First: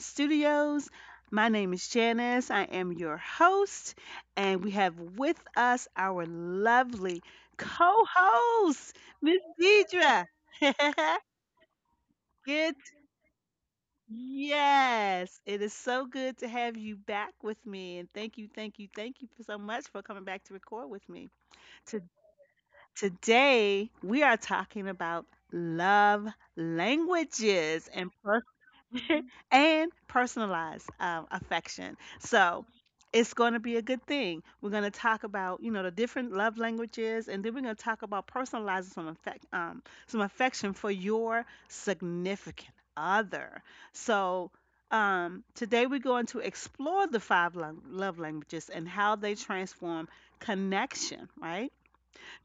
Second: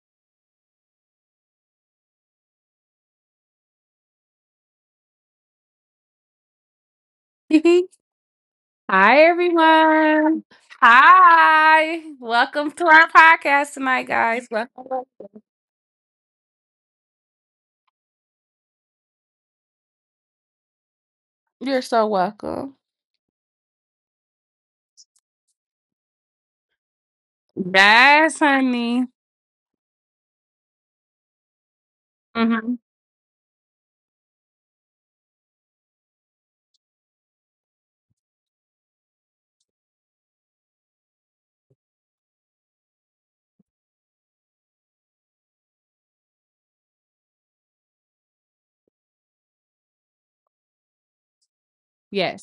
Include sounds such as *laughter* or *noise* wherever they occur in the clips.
Studios. My name is Janice. I am your host, and we have with us our lovely *laughs* co host, Hi, Miss Deidre. everyone. *laughs* Hi. Welcome Good. to our podcast tonight, guys. Welcome. Yes, it is so good to have you back with me. And thank you, thank you, thank you for so much for coming back to record with me. You're To- so welcome. Today, we are talking about love languages and Yes, honey. and personalized affection. So Hmm. it's going to be a good thing. We're going to talk about the different love languages, and then we're going to talk about personalizing some some affection for your significant other. So. Today we're going to explore the love languages and how they transform connection, right?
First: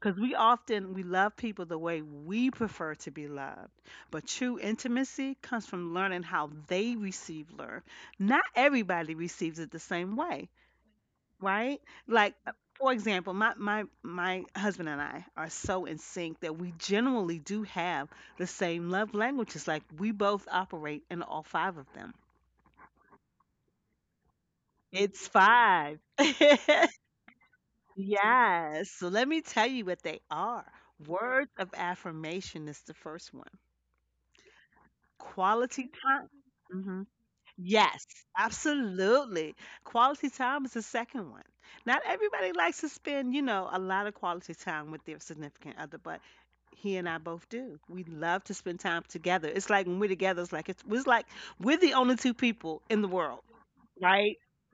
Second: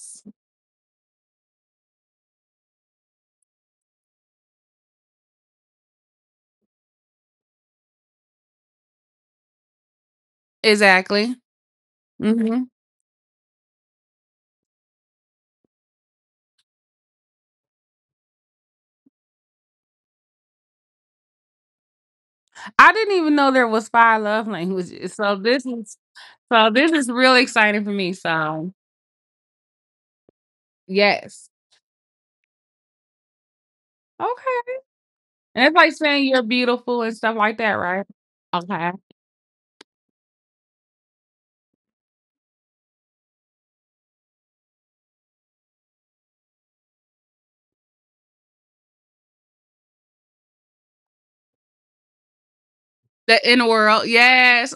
Because we often we love people the way we prefer to be loved, but true intimacy comes from learning how they receive love. Not everybody receives it the same way, exactly. right? Like hmm for example, my husband and I are so in sync that we generally do have the same love languages. Like we both operate in all five of them. I didn't even know there was five love languages. It's So this is five. *laughs* so this is really exciting for me. So Yes. So let me tell you what they are. yes, Words of affirmation is the first one. okay. And it's Quality like saying time. you're beautiful Mhm. and stuff like that, Yes, right? Okay. absolutely. Quality time is the second one. Not everybody likes to spend, you know, a lot of quality time with their significant other, but he and I both do. We love to spend time together. It's like when we're together, it's like it's like we're the only two people in the The world, in world, right? yes.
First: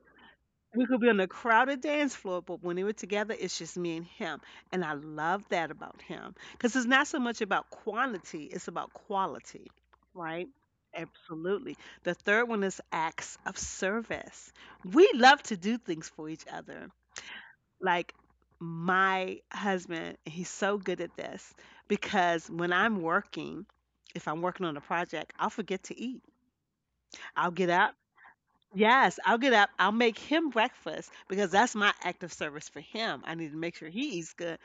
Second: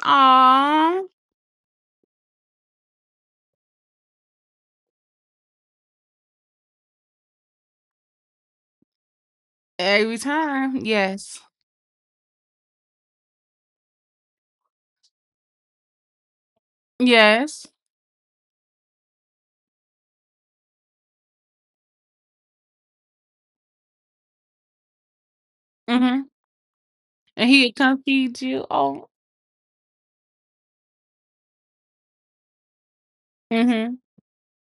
We could Aw, be on a crowded dance floor, but when we were together, it's just me and him. And I love that about him because it's not so much about quantity, it's about quality, every right? time, yes. Absolutely. The third one is acts of service. We love to do things for each other. Yes. Like my husband, he's so good at this because when I'm working, if I'm working on a project, I'll forget to eat. Mhm. And I'll get he'd up, come feed you. Oh. yes, I'll get up. I'll make him breakfast because that's my act of service for him. I need to make sure Mhm. he eats good.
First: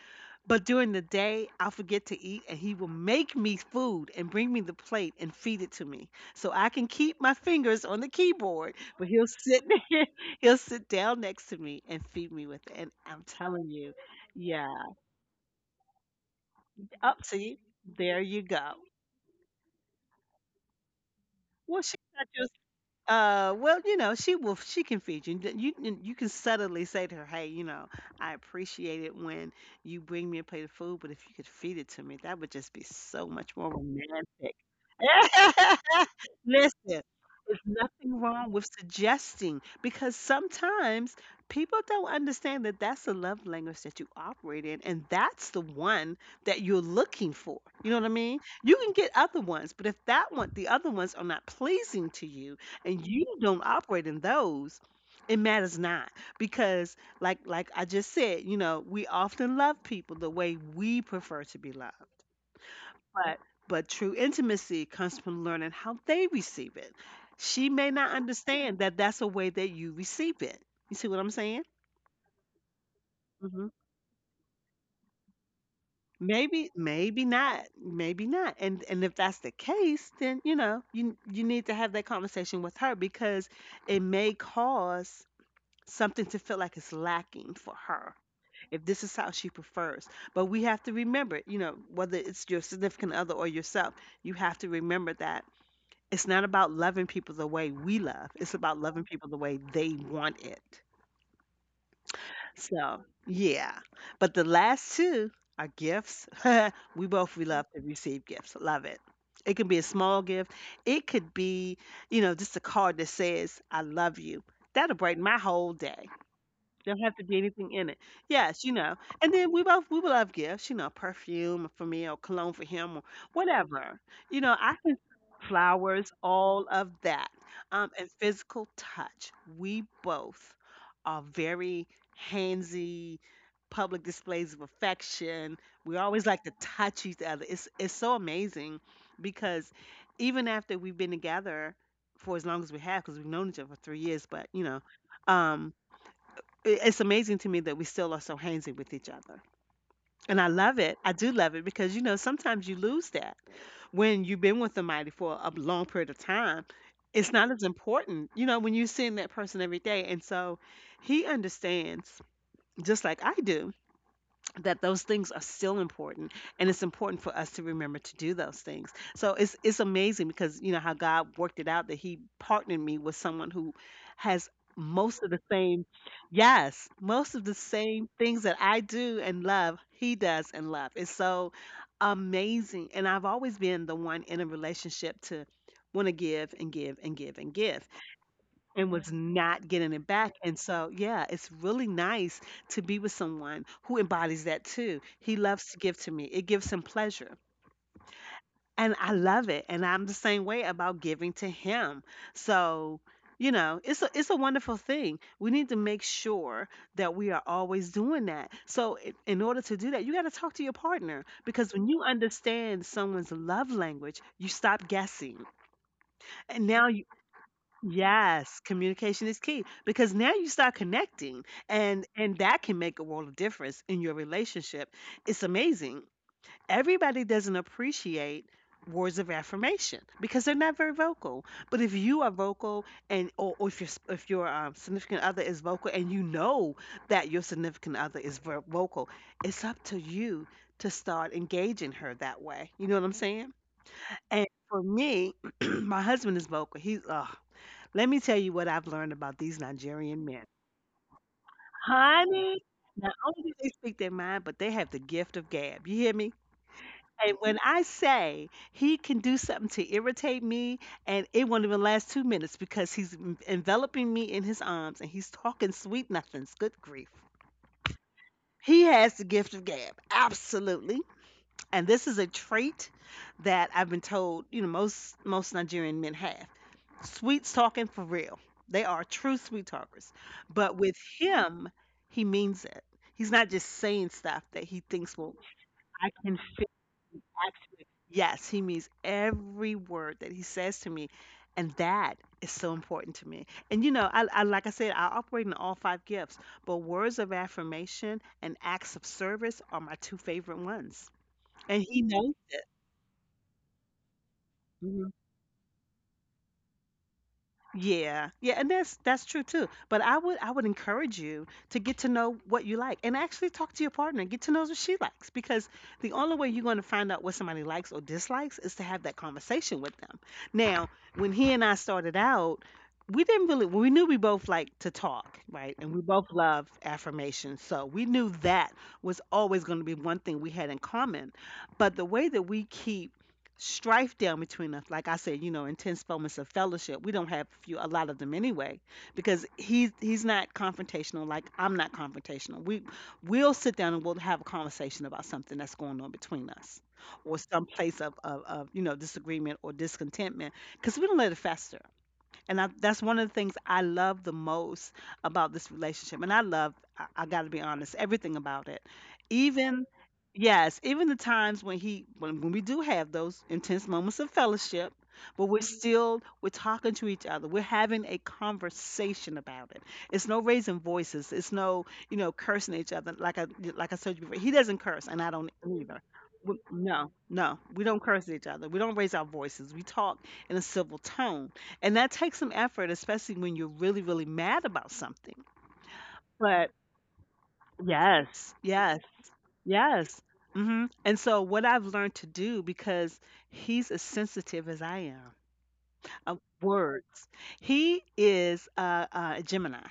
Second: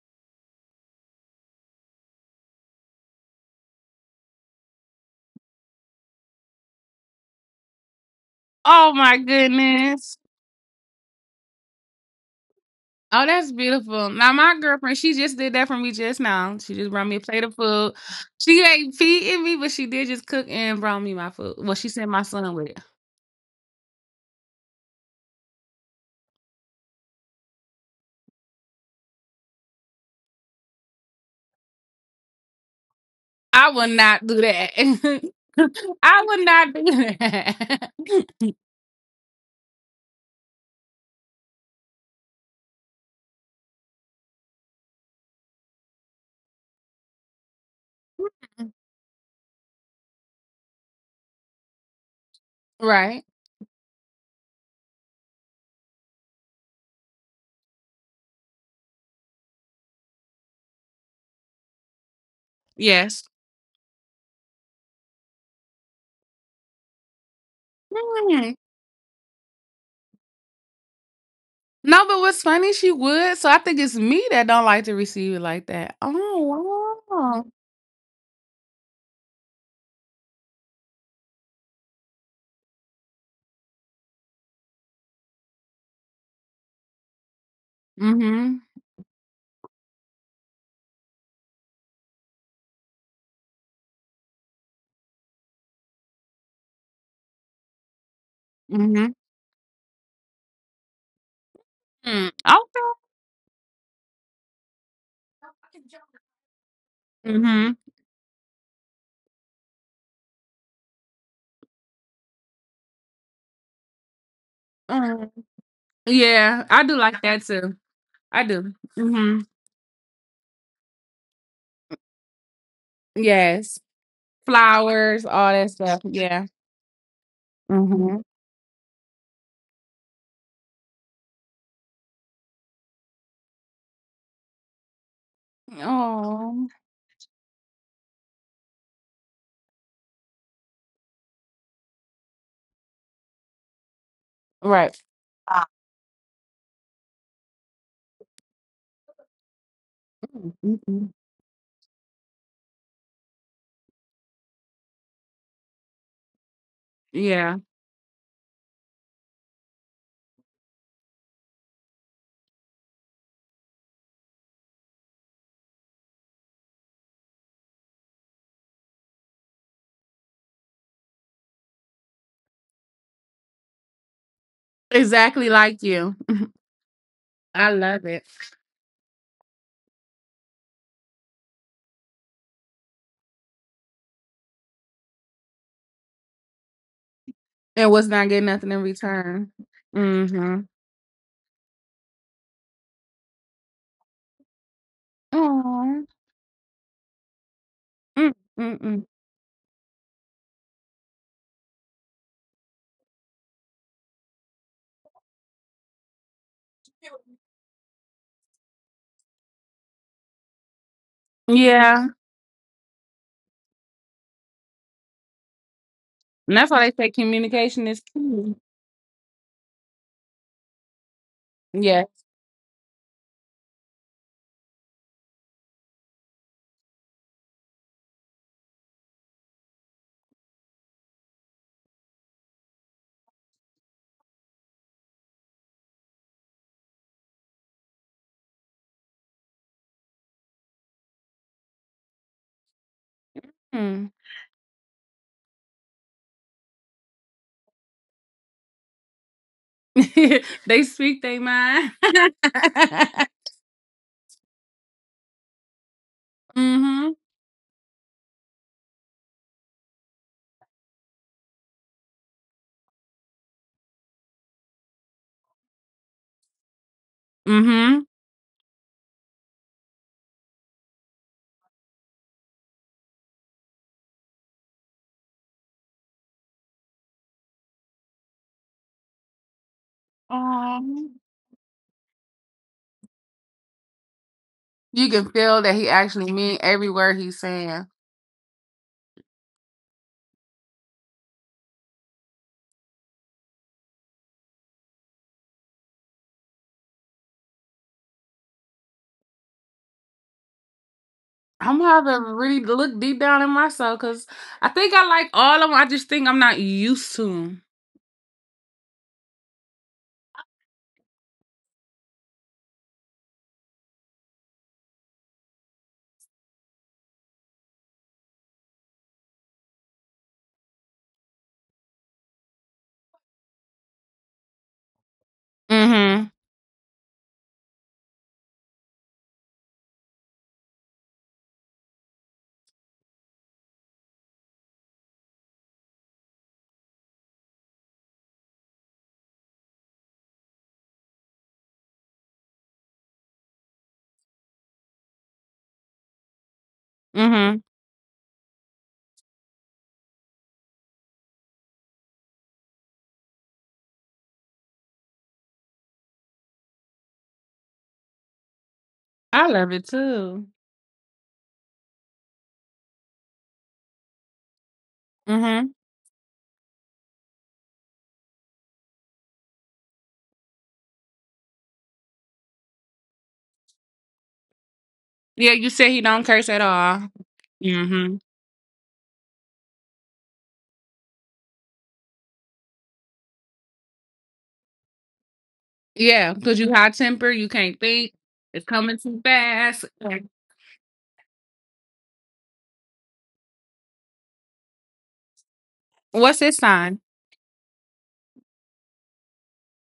But during the day, I'll forget to eat and he will make me food and bring me the plate and feed it to me. So I can keep my fingers on the keyboard, Oh but my he'll sit *laughs* there, goodness. he'll sit down next to me and feed me with it. And I'm Oh, that's telling you, beautiful. Now my yeah. girlfriend, she just did that for me just now. She just brought me a Up, plate of see, food. there you She go. ain't feeding me, but she did just cook and brought me my food. Well, Well, she she sent my got you. son with it. Well, you know, she will. She can feed you. You can subtly say to her, "Hey, you know, I appreciate it when you bring me a plate of food, but if you could feed it to me, that would just be so much more I would not do romantic." that. *laughs* *laughs* I would not do Listen, there's that. nothing *laughs* wrong with suggesting because sometimes people don't understand that that's the love language that you operate in, and that's the one that you're looking for. You know what I mean? You can get other ones, but if that one, the other ones are not pleasing to you and you Right. don't operate in those, it matters not because like I just said, you know, we often love people the way we prefer to be loved. Yes. But true intimacy comes from learning how they receive it. She may not Mm. understand that that's a way that you receive it. You see what I'm saying? No, but what's funny, she would. So I Hmm. think it's me that don't like to receive it like that. Maybe, Oh maybe wow. not, maybe not. And if that's the case, then you know you need to have that conversation with her because it may cause something to feel like it's lacking for her Mm-hmm. if this is how she prefers. But we have to remember, you know, whether it's your significant other or yourself, you have to remember that it's not about loving people the way we love, it's about loving Mhm. people the way they want it. Mm. Okay. So, yeah. But the last two are gifts. *laughs* We love Mhm. to receive gifts. Love it. It can be a small gift. It could be, you know, just a card that says, I love you. That'll brighten Mm. my whole day. Yeah, I do Don't have like to be that anything too. in it. I Yes, you do. know, and Mhm. then we would love gifts, you know, perfume for me or cologne for him or Yes. whatever. You know, I can Flowers, all that stuff. flowers, Yeah. all of that. And Mhm. physical touch. We both are very handsy, public displays of affection. We always like to Oh. touch each other. It's so amazing because even after we've been together for as long as we have, because we've known each other for 3 years, but you know, Right. um it's amazing to me that we still are so handsy with each other. And I love it. I Mm-mm. do love it because, you know, sometimes you lose that when you've been with somebody for a long period of time. It's not Yeah. as important, you know, when you're seeing that person every day. And so he understands, just like I do, that those things are still important and it's important for us to remember to do those things. So it's amazing because you know how God worked it out that he partnered me with someone who has most of the Exactly like same, you. *laughs* yes, most of the I love same it. things that I do and love, he does and love. It's so amazing. And I've always been the one in a relationship to want to give and give and give and give And was not getting nothing in and was return. not getting it back. And Mhm. so, yeah, it's really nice to be with someone who embodies that too. He loves to give Oh. to me, it gives him pleasure. Mm. And Mm-mm. I love it. And I'm the same way about giving to him. So, you know, it's a wonderful thing. We need to make sure that we are always doing that. So, in order to do that, you got to talk to your partner because when you Yeah. understand someone's love language, you stop guessing. And And that's now, why they say communication is key. yes, communication is key because now you start connecting Yeah. and that can make a world of difference in your relationship. It's amazing. Everybody doesn't appreciate words of affirmation because they're not very vocal. But if you are vocal or if your if your significant other is vocal and you know that your significant other is vocal, it's up to you to start engaging her that way. You know what I'm saying? Mm. And for me, *clears throat* my husband is vocal. He's let me tell you what I've learned about these *laughs* Nigerian men. They speak they mind. *laughs* Honey. Not only do they speak their mind, but they have the gift of gab. You hear me? Mhm. And when I say he can do something to irritate me, and it won't even last 2 minutes because he's enveloping me in his arms and he's talking sweet nothings. Good grief. Mhm. He has the gift of gab, absolutely. And this is a trait that I've been told, you know, most Nigerian men have. Sweets talking for real. They are true sweet talkers. But with Um, him, he means it. He's not just saying stuff that he you thinks can will— feel that he I actually can mean feel, every word he's actually. saying. Yes, he means every word that he says to me. And that is so important to me. And you know, I like I said, I operate in all five gifts, but words of affirmation and acts of service are my two favorite ones. I'm And he gonna have to knows really it. look deep down in myself because I think I like all of them. I just think I'm not used to them. Yeah, yeah, and that's true too. But I would encourage you to get to know what you like and actually talk to your partner, get to know what she likes because the only way you're going to find out what somebody likes or dislikes is to have that conversation with them. Now, when he and I started out, we didn't really we knew we both liked to talk, right? And we both Mhm. loved affirmations. So, we knew that was always going to be one thing we had in common. But the way that we keep strife down between us. Like I said, you know, intense moments of fellowship. We don't have a lot of them anyway, because he's not confrontational. Like I'm not confrontational. We'll sit down and we'll have a conversation about something that's going on between us, or Mhm. some place of you know disagreement or discontentment, because we don't let it fester. And that's one of the things I love the most about this relationship. And I got to be honest, everything about it. I love Even, it too. yes, even the times when when we do have those intense moments of fellowship, but we're Mhm. Mhm. still, we're talking to each other. We're having a conversation about it. It's no raising voices. It's no, you know, cursing each other. Like I said before, he doesn't curse and I don't Yeah, you said either. he don't curse We- at all. No, no, we don't Mhm. curse at each other. We don't raise our voices. We talk in a civil tone, and that takes some effort, especially when you're really, really mad about something. Yeah, because But you high temper, you can't think. yes, It's coming Yes, too fast. yes. hmm And so, what I've learned to do, because he's as sensitive as I am, uh, What's his sign? words. He is a Gemini.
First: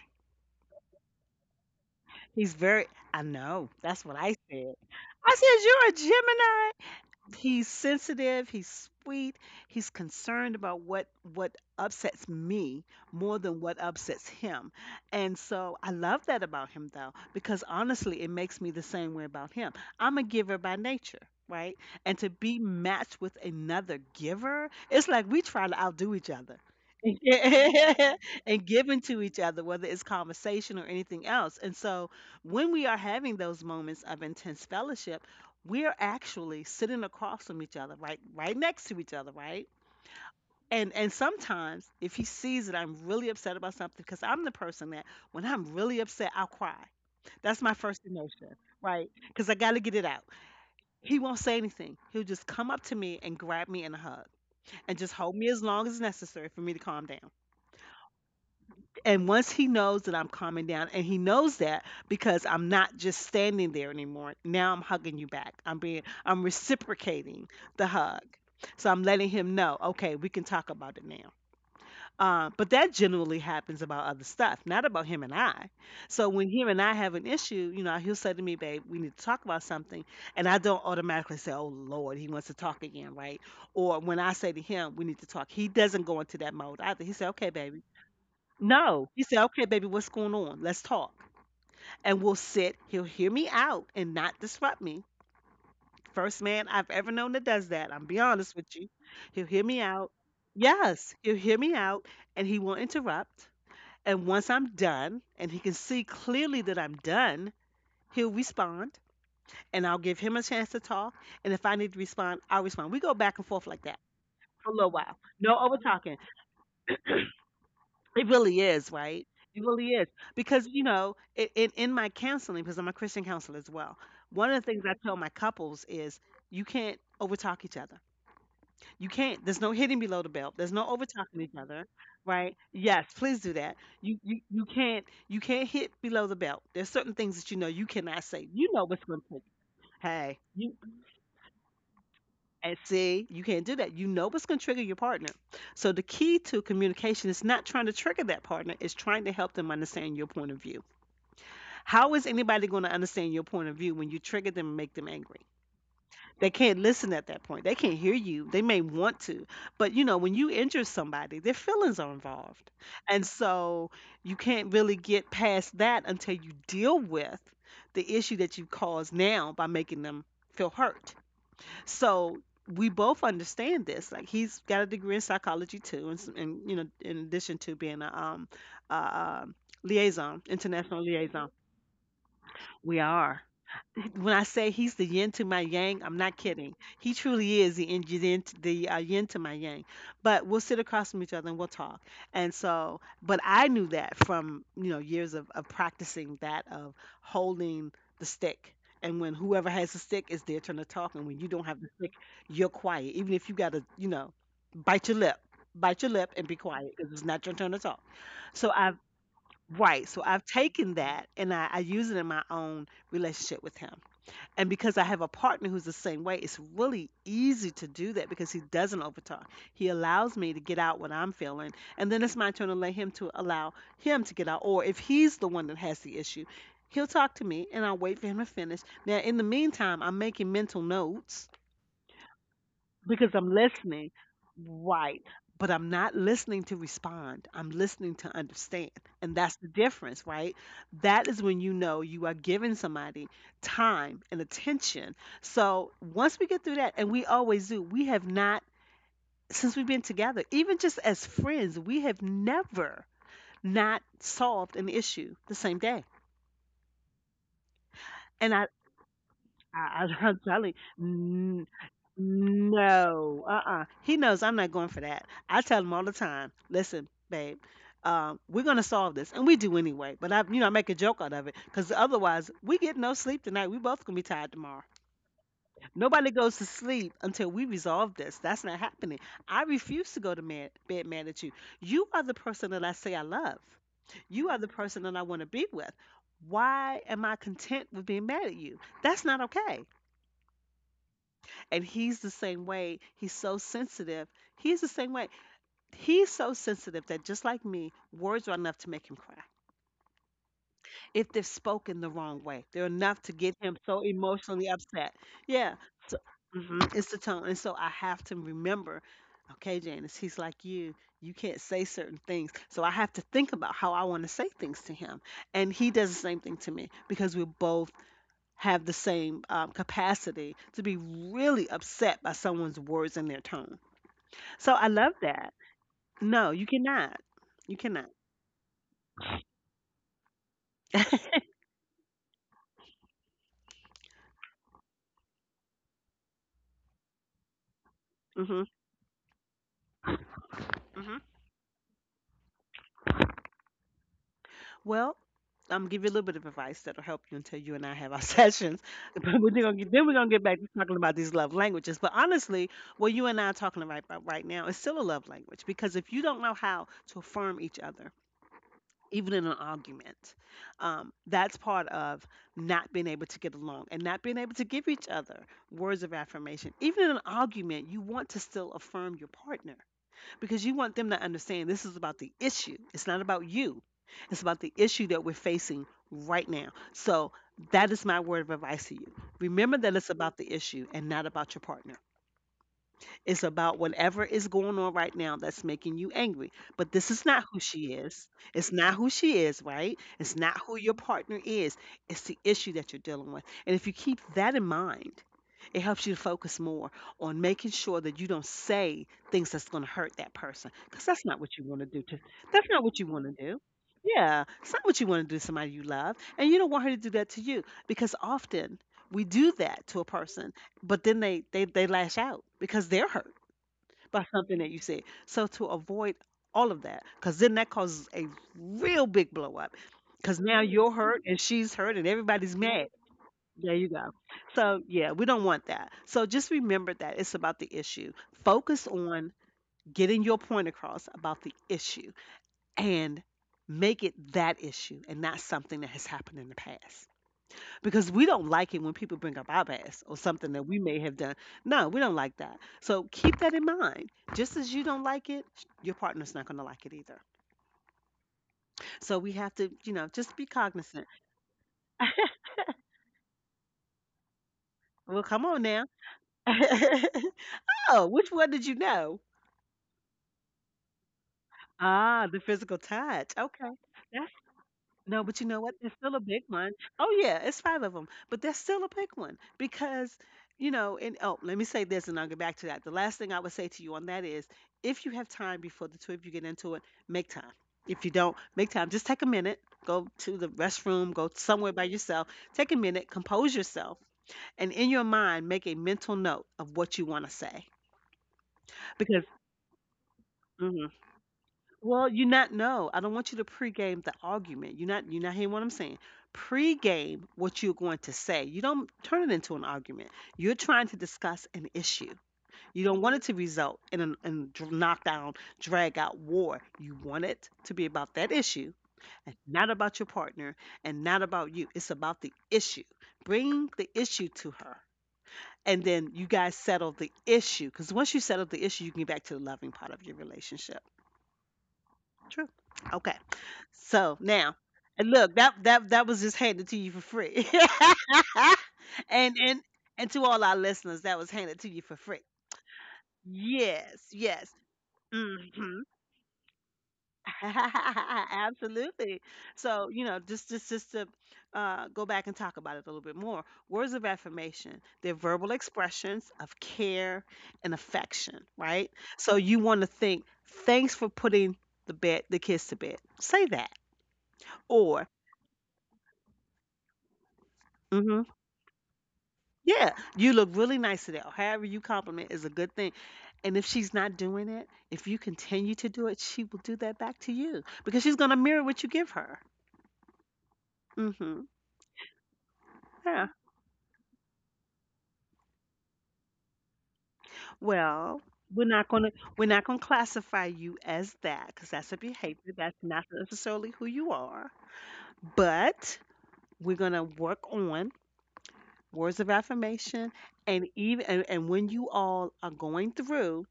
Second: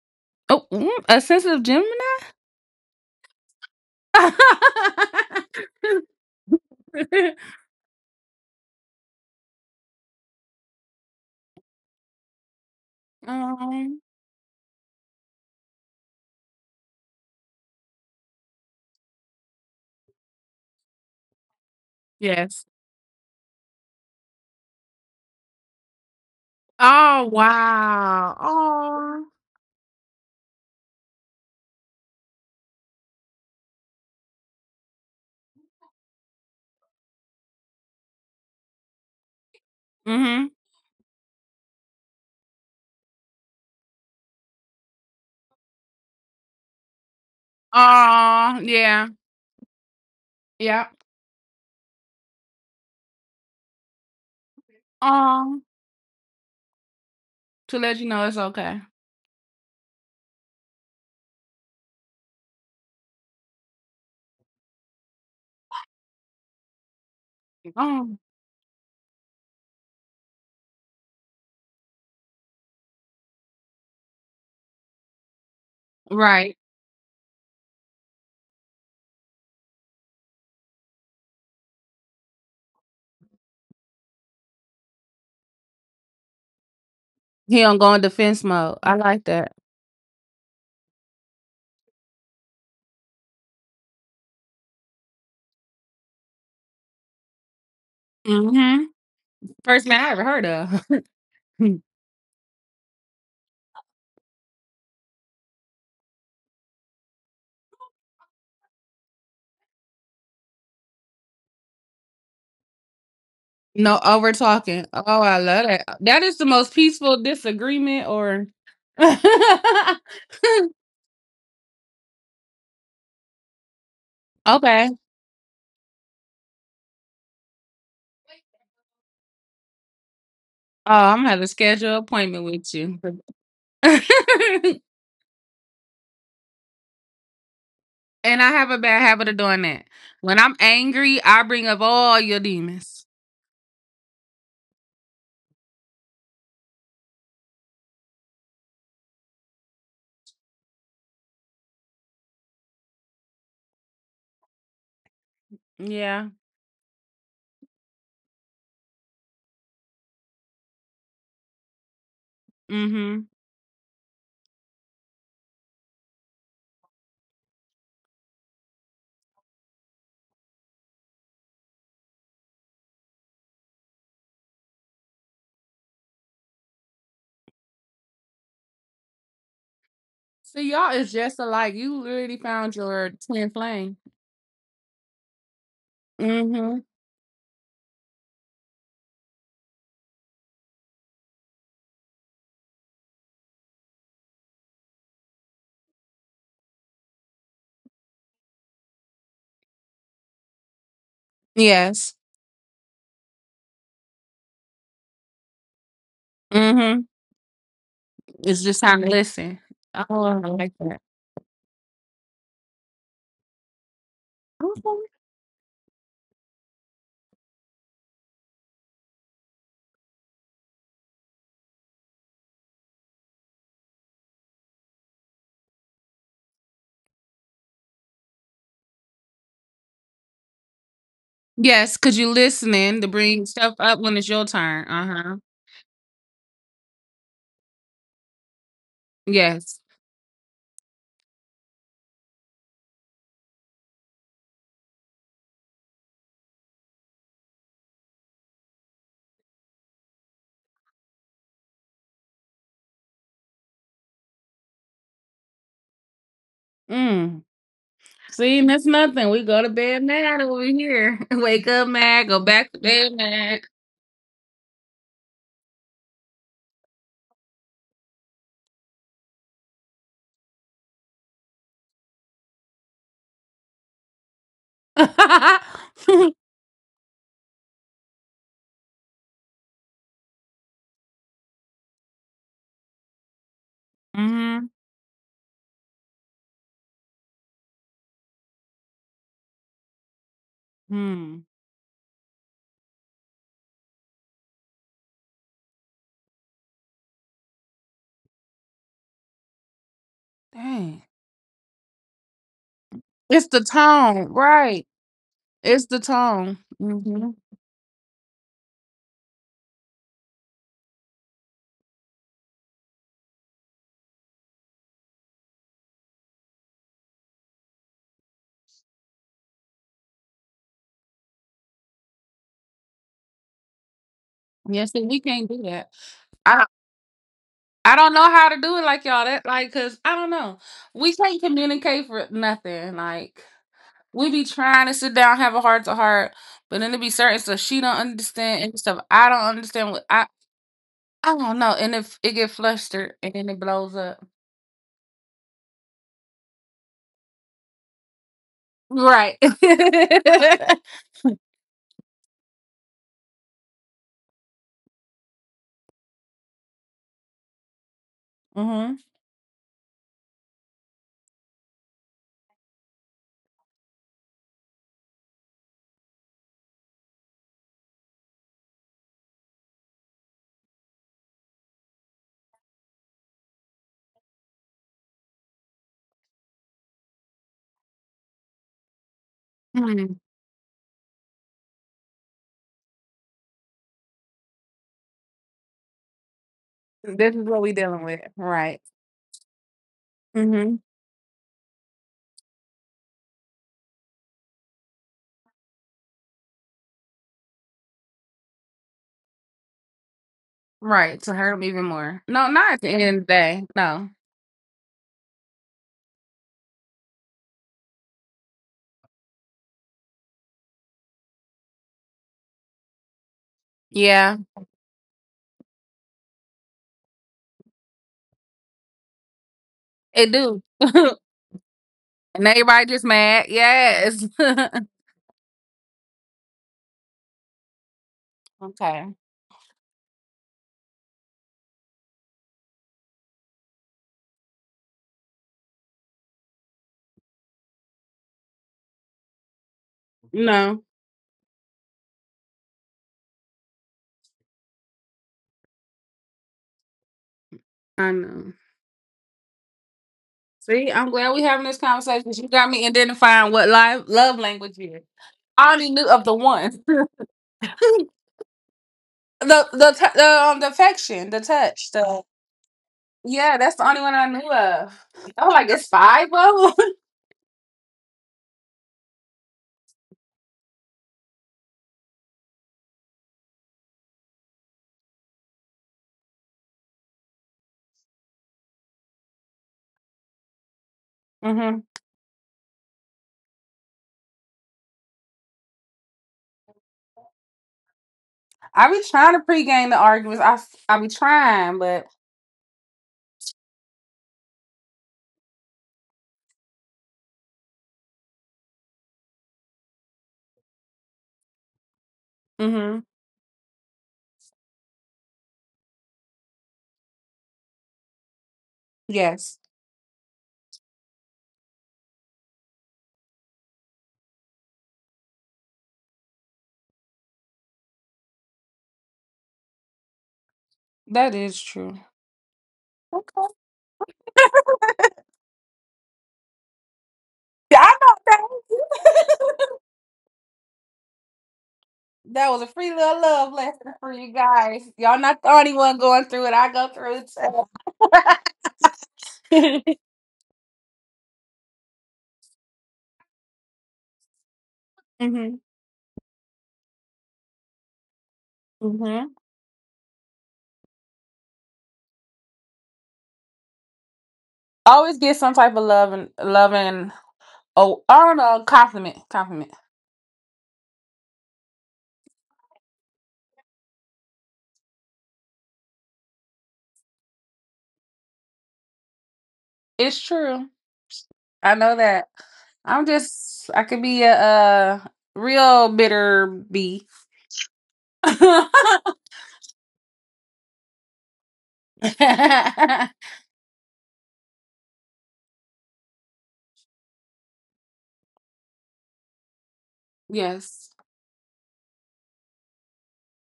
Oh, a sensitive Gemini. He's very, I know, that's what I said. I said, *laughs* "You're a Gemini." He's sensitive, he's sweet, he's concerned about what upsets me more than what Um, upsets him. And so I love that about him, though, because honestly, it makes me the same way about him. I'm a giver by nature, right? And to be yes. matched with another giver, it's like we try to outdo each other Oh, *laughs* wow. and giving to Aw. each other, whether it's conversation or anything else. And so, when we are having those moments of intense fellowship, we're actually sitting across from each other, right, right next to each other, right? Mhm. And sometimes if he sees that I'm really upset about something, because I'm the person that when I'm really upset, I'll cry. That's my first emotion, Oh yeah. right? Because I got to get it out. Yeah. He won't say anything. He'll just come up to me and grab me in a hug and just hold me Oh. as long as necessary for me to calm down. To let you know it's okay. And once he knows that I'm calming down, and he knows that because I'm not just standing there anymore. Now I'm hugging you back. I'm reciprocating the Oh, hug. So I'm letting him know, okay, we can talk about it now. But that generally happens about other stuff, not about him and I. So when right. him and I have an issue, you know, he'll say to me, "Babe, we need to talk about something." And I don't automatically say, "Oh, Lord, he wants to talk again," right? Or when I say to him, "We need to talk," he doesn't go into that mode either. He said, "Okay, He don't baby," go in defense mode. I no. He like said, that. "Okay, baby, what's going on? Let's talk." And we'll sit. He'll hear me out and not disrupt me. First man I've ever known that does that. I'm be honest with Mhm. you. He'll hear me First man out. I ever heard of. Yes, he'll hear me *laughs* out and he won't interrupt. And once I'm done and he can see clearly that I'm done, he'll respond and I'll give him a chance to talk. And if I need to respond, I'll respond. We go back and forth like that No over for a talking. little while. Oh, I No love over that. talking. That is the most peaceful disagreement It or really is, *laughs* okay. right? It really is. Because, in my counseling, because I'm a Christian counselor as well, one of the things I tell my couples is you can't overtalk each other. You can't, There's no hitting below the belt. There's no Oh, I'm gonna have overtalking to each other, schedule an appointment right? with you. Yes, please do that. You *laughs* can't, you can't hit below the belt. There's certain things that you know you cannot And say. I You have a know bad what's going habit to of take. doing that. Hey, When I'm angry, I bring up all your and demons. see, you can't do that. You know what's going to trigger your partner. So the key to communication is not trying to trigger that partner, it's trying to help them understand your point of view. How is anybody going to understand your point of view when you trigger them and make them angry? Yeah. They can't listen at that point. They can't hear you. They may want to, but you know, when you injure somebody, their feelings are involved. And Mm-hmm. so you can't really get past that until you deal with the issue that you caused now by making them feel hurt. So we both understand this. Like, he's got a degree in psychology too, and you know, in addition to being a uh, liaison, So y'all international is just liaison, alike. You really found we your are, twin flame. when I say he's the yin to my yang, I'm not kidding. Mm-hmm. He truly is the yin to the, yin to my yang. But we'll sit across from each other and we'll talk. And so, but I knew that from, you know, years of practicing that, of holding the stick. And when whoever has the stick, it's their turn to talk. And when you don't have the stick, Yes. you're quiet. Even if you gotta, you know, bite your lip, bite your lip and be quiet Mm-hmm. because it's not your turn to talk. It's So just I've time to listen. Right. So Oh, I I've like taken that. that and I use it in my own relationship with him. And because I Okay. have a partner who's the same way, it's really easy to do that because he doesn't overtalk. He allows me to get out what I'm feeling. And then it's my turn to let him to allow him to get out. Or if he's the one that has the issue, he'll talk to me and I'll wait for him to finish. Now, in the meantime, I'm making mental notes Yes, because you're listening to because bring I'm stuff up listening, when it's your turn. right? Uh-huh. But I'm not listening to respond. I'm listening to understand. And that's the Yes. difference, right? That is when you know you are giving somebody time and attention. So once we get through that, and we always do, we have not, since we've been together, even just as friends, we have never not solved an issue the same day. Mm. And See, I, and that's nothing. We go to bed *laughs* I'm mad over telling here. *laughs* you, Wake up mad, go back to bed no, mad. uh-uh. He knows I'm not going for that. I tell him all the time, "Listen, babe, we're gonna solve this," and we do anyway. But I, you know, I make a joke out of it because otherwise, we get no sleep tonight. We both gonna be tired tomorrow. *laughs* Mm-hmm. Nobody goes to sleep until we resolve this. That's not happening. I refuse to go to bed mad at you. You are the person that I say I love. You are the person that I want to be with. Why am I content with being mad at you? That's not okay. Hmm. And he's the same way. He's so sensitive. He's the same way. He's so sensitive that, just like me, words are enough to make him cry. Dang. If they're spoken the wrong way, they're enough to It's get the him so tone, emotionally right? upset. Yeah. It's the So, tone. mhm, it's the Hmm. tone. And so I have to remember, okay, Janice, he's like you. You can't say certain things. So I have to think about how I want to say things to him. And he does the same thing to me because we're both have the same capacity to be really upset by someone's words and their tone. So I Yes, and love we can't that. do that. No, you I cannot. You I cannot. don't know how to do it like y'all. That like, cause I don't know. We *laughs* can't communicate for nothing. Like we be trying to sit down, have a heart to heart, but then it be certain stuff she don't hmm understand and stuff I don't understand. What hmm I don't know, and if it get flustered and then it blows up, Well, I'm gonna give you a little bit of advice that'll help you until you and I have our *laughs* sessions. *laughs* right? But then we're *laughs* gonna get back to talking about these love languages. But honestly, what you and I are talking about right now is still a love language because if you don't know how to affirm each other, Mm-hmm. even in an argument. That's part of not being able to get along and not being able to give each other words of affirmation. Even in an argument, you want to still affirm your partner because you want them to understand this is about the issue. It's not about you, it's about the issue that we're facing right now. So, that is my word of advice to you. Remember that it's about the issue and not about your partner. It's about whatever is going on right now that's making you angry. But this is This not is who what we she dealing with, is. It's right? not who she is, right? It's not who your partner is. It's the issue that you're dealing with. And if you keep that in mind, it helps you to focus more on making sure that you don't say things that's going to hurt that person because Right, to hurt them even more. No, that's not at not the what end you of want the to do. day. No. Yeah, it's not what you want to do to somebody you love, and you don't want her to do that to you. Because often we do that to a person, but then they lash out because they're hurt by Yeah, something that you said. So to avoid all of that, because then that causes a real big blow up, it because now do. *laughs* you're And hurt and she's hurt and everybody's everybody mad. just mad. There you go. Yes. *laughs* So yeah, we don't want that. So just remember that it's about the issue. Focus Okay. on getting your point across about the issue, and make it that issue and not something that has happened in the past, because we don't like it when people bring up our past or something that we No, may have done. No, we don't like that. So keep that in mind. Just as you don't like it, your partner's not going to like it either. I know. So we have to, just be See, cognizant. I'm glad we having this conversation *laughs* because you got me identifying what life, love language is. Well, come on I now. only knew of the one. *laughs* *laughs* oh, the which one did you know? the affection, the touch, the Ah, the physical touch. yeah, Okay. that's the only one I that's. knew of. No, but you I'm know like, what? it's It's still a five big one. of them. Oh yeah, it's five of them, but that's still a big one because. Let me say this, and I'll get back to that. The last thing I would say to you on that is, if you have time before the trip, you get into it, make time. If you don't, make time. Just take a minute, go to the restroom, go *laughs* somewhere hmm by yourself, take a minute, compose yourself, and in your mind, make a mental note of what you want to say I be because. trying to pregame the arguments. I mhm, I be trying, but Well, you not know. I don't want you to pregame the argument. You not hearing what I'm saying. Pregame what you're going to say. You don't turn it into an argument. You're trying to discuss an issue. You don't Hmm. want it to result in a knockdown, drag out war. You want it to be about that issue and Yes. not about your partner and not about you. It's about the issue. Bring the issue to her. And then you guys settle the issue. Because once you settle the issue, you can get back to the loving part of your relationship. That is true. True. Okay. Okay. So now, and look, that was just handed to you for free. Yeah, I know. Thank you. *laughs* and *laughs* and and to all our listeners, that was handed to you for free. That was a free little love lesson Yes, for you yes. guys. Y'all not the only hmm one going through it. I go through it *laughs* Absolutely. too. So, you know, just to go back and talk about it a little bit more. Words of affirmation, they're *laughs* verbal hmm expressions of care and affection, right? hmm So you want to think, thanks for putting the kids to bed. Say that. Or, Always get some type of love and love and oh, I "Mm-hmm, don't know, compliment, compliment. yeah, you look really nice today." Or however you compliment is a good thing. And if she's not doing it, if you continue to do it, she will do that back to you because she's gonna mirror what you give her. It's true. Hmm I know that. Yeah. I could be a real bitter bee. Well, we're not gonna *laughs* we're not gonna classify you as that because that's a behavior. That's not necessarily who you are. But we're gonna work on words of affirmation and Yes. even and when you all are going through,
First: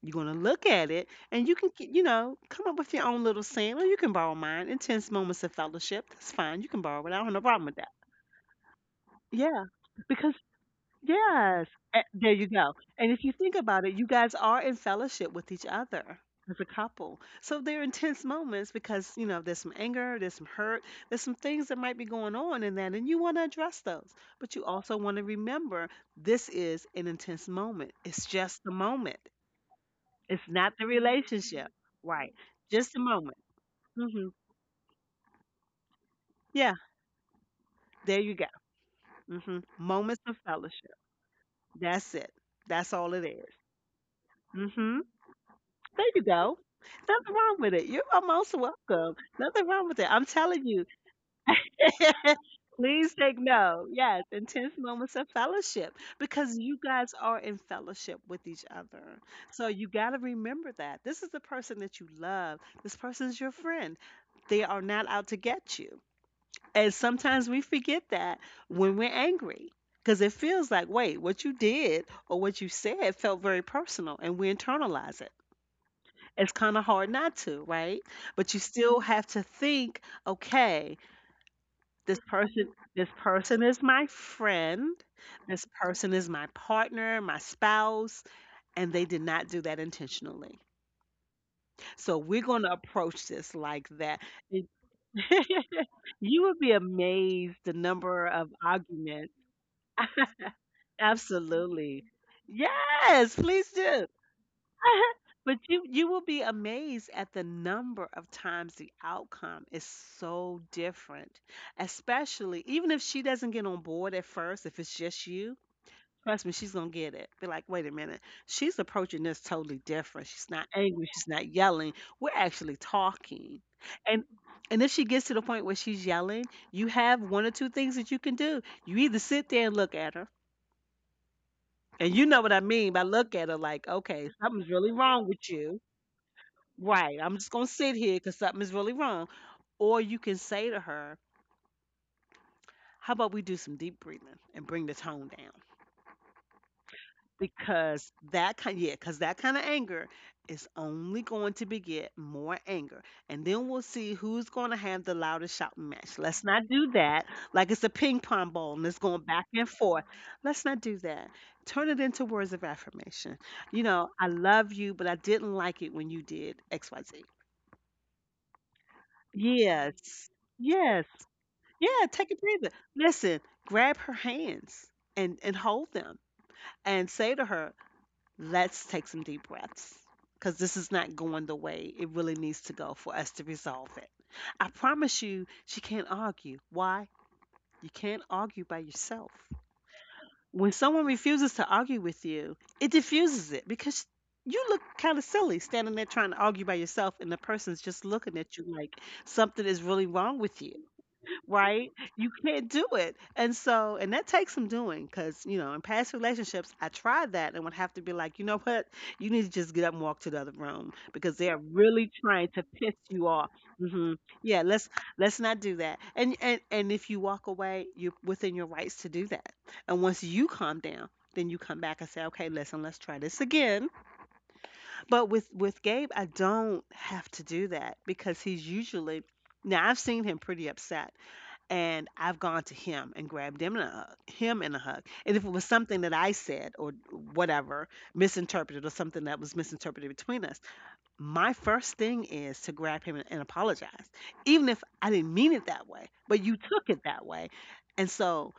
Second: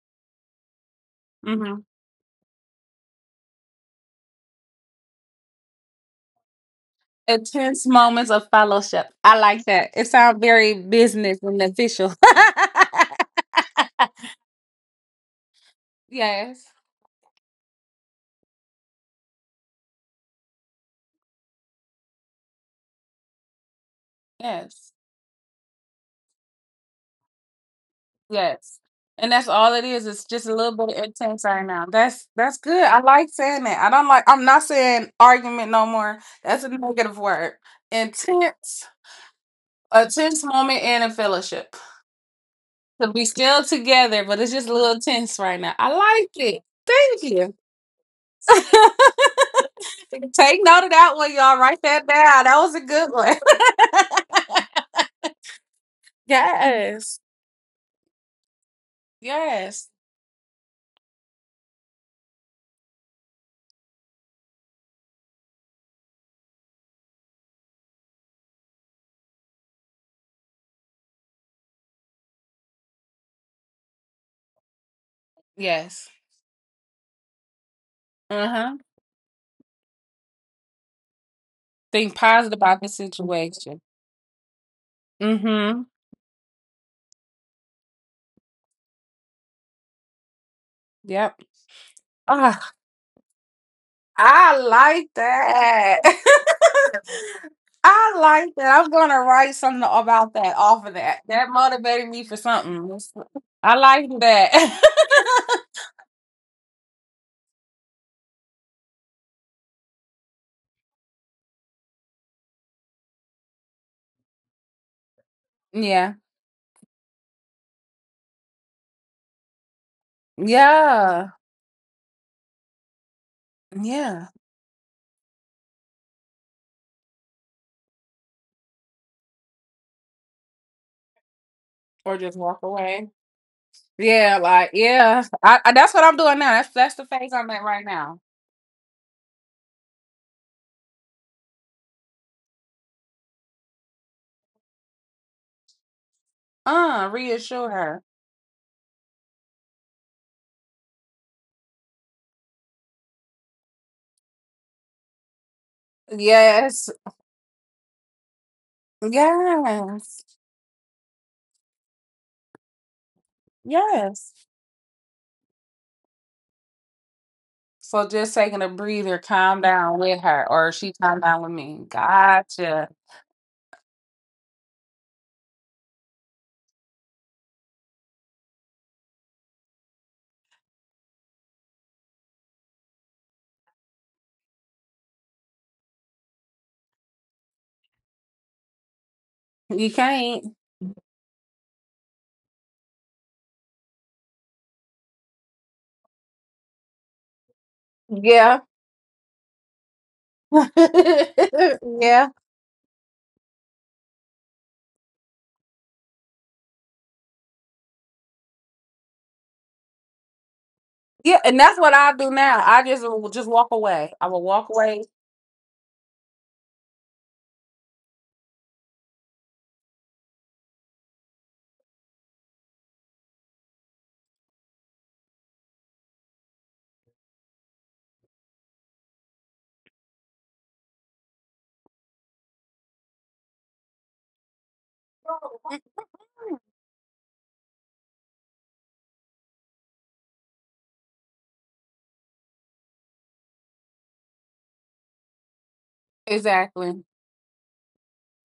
you're gonna look at it, and you can, come up with your own little saying, or you can borrow mine. Intense moments of fellowship. That's fine. You can borrow it. I don't have no problem with Intense that. moments of fellowship. I like Yeah, that. It because sounds very business and yes, official. there you go. And if you think about it, you guys are in fellowship with each *laughs* other as a Yes. couple. So there are intense moments because you know there's some anger, there's some hurt, there's some things that might be going on in that, and you want to address those. But you Yes. also want to remember, this is an intense moment. It's just a Yes. moment. And that's all it is. It's It's just a little not the bit of intense right relationship. now. That's Right. that's good. Just I a like moment. saying that. I don't like Hmm I'm not saying argument no more. That's a Yeah, negative word. there you go. Intense. Hmm A Moments of tense moment fellowship. and a fellowship. That's it. That's So all it we is. still together, but it's just a Mm-hmm. little tense right now. I There you like go. it. Thank Nothing you. wrong with it. You're most welcome. *laughs* Nothing wrong with it. I'm Take telling note you. of that one, y'all. Write that down. *laughs* That was a good Please one. take note. Yes, intense *laughs* moments of fellowship because you guys Yes. are in fellowship with each other. So you Yes. got to remember that. This is the person that you love. This person's your friend. They are not out to get you. And sometimes we forget that when we're angry because it feels like, wait, what you did or what you said felt very personal and we internalize it. Yes. It's kind of hard not to, right? Uh But you huh. still have to think, okay, Think this positive person about the this person situation. is my friend, Mm this hmm. person is my partner, my spouse, and they did not do that intentionally. Yep. So we're going Ah, to approach this like that. I It- like that. *laughs* you would be *laughs* amazed the I number like of that. I'm gonna arguments. write something about that off of that. That Absolutely. motivated me for something. Yes, please I do. like that. *laughs* But *laughs* you will be amazed at the number of times the outcome is so different. Especially even if she doesn't get on board at first, if it's just you, Yeah. trust me, she's gonna get it. Be like, wait a minute, she's approaching this totally different. She's not angry, she's Yeah. not yelling. We're actually talking. And Yeah. and if she gets to the point where she's yelling, you have one or two things that you can do. You either sit there and look at her, and Or you just know what I walk mean by away. look at her like, okay, Yeah, something's like really yeah, wrong with I you. that's what I'm doing now. That's the Right. phase I'm just I'm at going to right sit here now. because something is really wrong. Or you can say to her, how about we do some deep breathing and bring the tone down? Reassure her. Because that kind of anger is only going to beget more anger, and then we'll see who's going to have the loudest shouting match. Let's not Yes, do that. Like it's a ping pong ball and it's going back and forth, yes, let's not do that. Turn it into words of affirmation. You know, I yes. love you, but I didn't like it when you did XYZ. So just taking a breather, calm down with Yes, her, or she yes, calm down with me. yeah. Take a breather, Gotcha. listen, grab her hands, and hold them and say to her, "Let's take some deep breaths because this is not going the way it really needs to go for us to resolve it." I promise you, she can't argue. Why? You can't argue by yourself. You can't. When someone refuses to argue with you, it diffuses it because you look kind of silly standing there trying to argue by yourself, and the person's just looking at Yeah, you like something is really wrong with you, *laughs* right? You yeah, can't do it. And so, and that takes some doing because, you know, in past relationships, I tried that and would have to be like, you know what? You need to just get up and walk to the other room because yeah. they're And that's what really I do trying to now. I piss just you will off. just walk Hmm away. I will Yeah, walk away. let's not do that. And if you walk away, you're within your rights to do that. And once you calm down, then you come back and say, okay, listen, let's try this again. But with Gabe, I don't have to do that because he's usually, now I've seen him pretty upset, and I've gone to him and grabbed him in a hug, And if it was something that I said or whatever misinterpreted, or something that was misinterpreted between us, my first thing is to grab him and apologize, even if I didn't mean it that way, but you took Exactly. it that way. And so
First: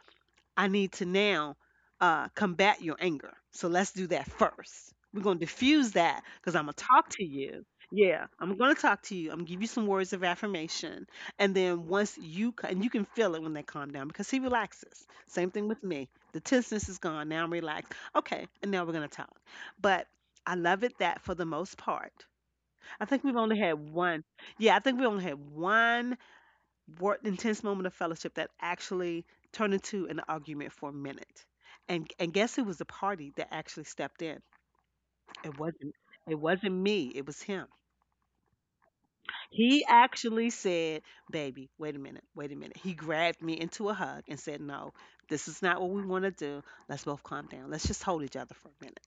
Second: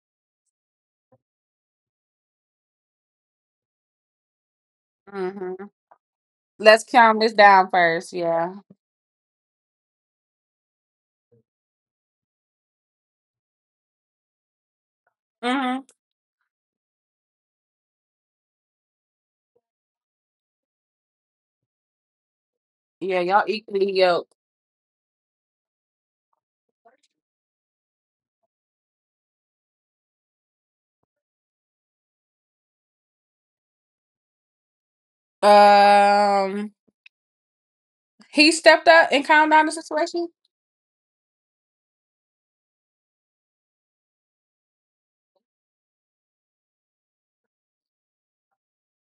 I need to now combat your anger. So let's do that first. We're going to hmm diffuse that because I'm going Let's to talk calm to this you. down first. Yeah, Yeah. I'm going to talk to you. I'm going to give you some words of affirmation. And then once you, and you can feel it when they calm down because he relaxes. Same thing with hmm me. The tenseness is gone. Now I'm relaxed. Okay, and now we're going to talk. But I love it that for the most part, I Yeah, think we've y'all only had equally one. yoked. Yeah, I think we only had one intense moment of fellowship that actually turned into an argument for a minute. And guess who was the party that actually stepped in? It wasn't it Um, wasn't me, it was him. he stepped up and calmed down the He situation. actually said, "Baby, wait a minute. Wait a minute." He grabbed me into a hug and said, "No, this is not what we want to do. Let's both calm down. Let's just hold each other for a minute."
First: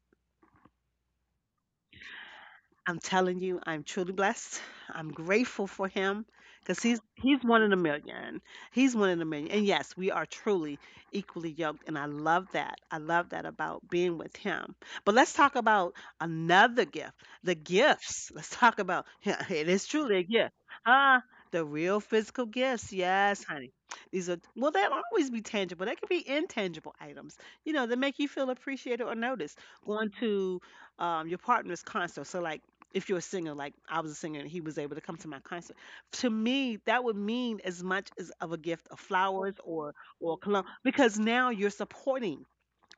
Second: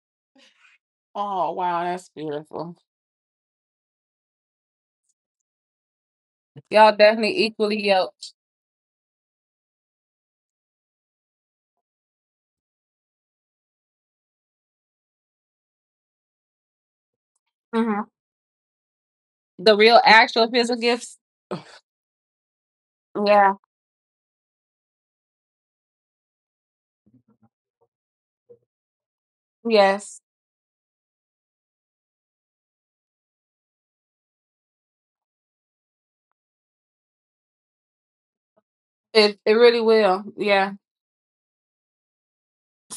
Oh wow, that's beautiful. I'm telling you, I'm truly blessed. I'm grateful for him because Y'all he's definitely one in a equally yoked. million. He's one in a million. And yes, we are truly equally yoked, and I love that. I love that about being with him. But let's talk about another gift, the hmm gifts. Let's talk about, *laughs* it The is real, truly a actual gift, physical huh? gifts. The real physical gifts, yes, Yeah. honey. These are, well, they'll always be tangible. They can be intangible items, you know, that make you feel appreciated or noticed. Going Yes. to your partner's concert. So like if you're a singer, like I was a singer, and he was able to come to my concert, to me that would mean as much as of a gift of It flowers really will. or cologne Yeah. because now you're supporting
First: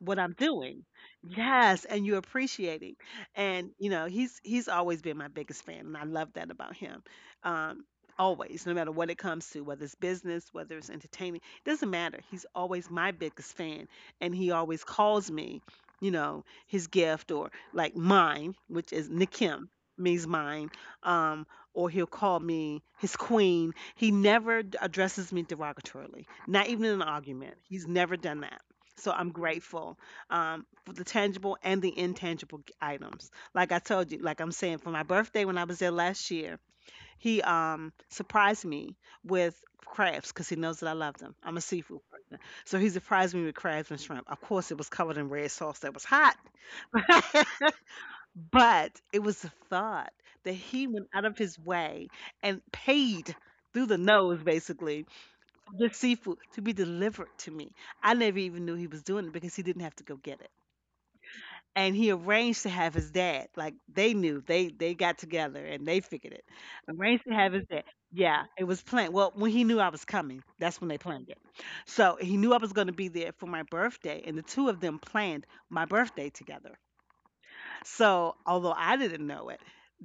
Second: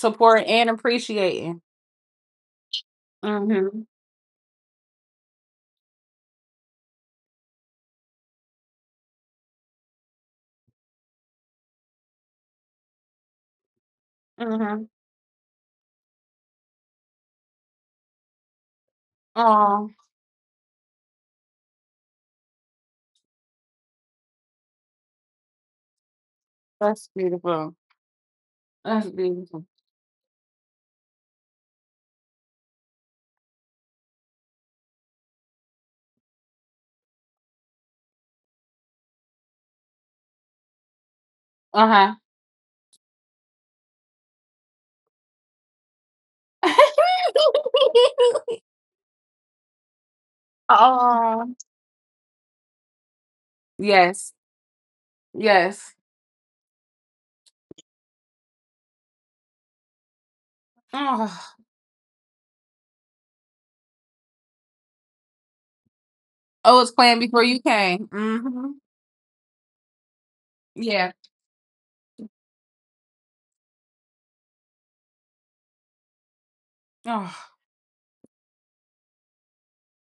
what I'm and doing. appreciating. Yes, and you're appreciating. And Mhm. you know, he's always been my biggest fan, and I love that about him. Um, Always, no matter what it comes to, whether it's business, whether it's entertaining, it doesn't matter. He's always my biggest fan, and he always Mhm. calls me, you know, his gift or like mine, which is Nikim, Oh, means mine. Um, or he'll call me his queen. He never addresses me derogatorily, not even in an that's argument. beautiful. He's never done that, so That's I'm beautiful. grateful for the tangible and the intangible items. Like I told you, like I'm saying, for my birthday when I was there last year, he surprised me with crabs because he knows that I love them. I'm a seafood Uh person, so he surprised me with crabs and shrimp. Of course, it was covered in red sauce that was hot, huh. *laughs* *laughs* but it was the thought that he went out of Oh. his way and paid through the Yes. nose, basically, for Yes. this seafood to be delivered to me. I never even knew he was doing it because he didn't have to go get it, Oh. and he arranged to have his dad. Like they knew, they got together and they figured it. Oh, it's planned Arranged to before have you his dad. came. Yeah, it Mhm. was planned. Well, when he knew I was coming, that's when they Yeah. planned it. So he knew I was going to be there for my birthday, and the two of them planned my birthday together. Oh. So although I didn't know it.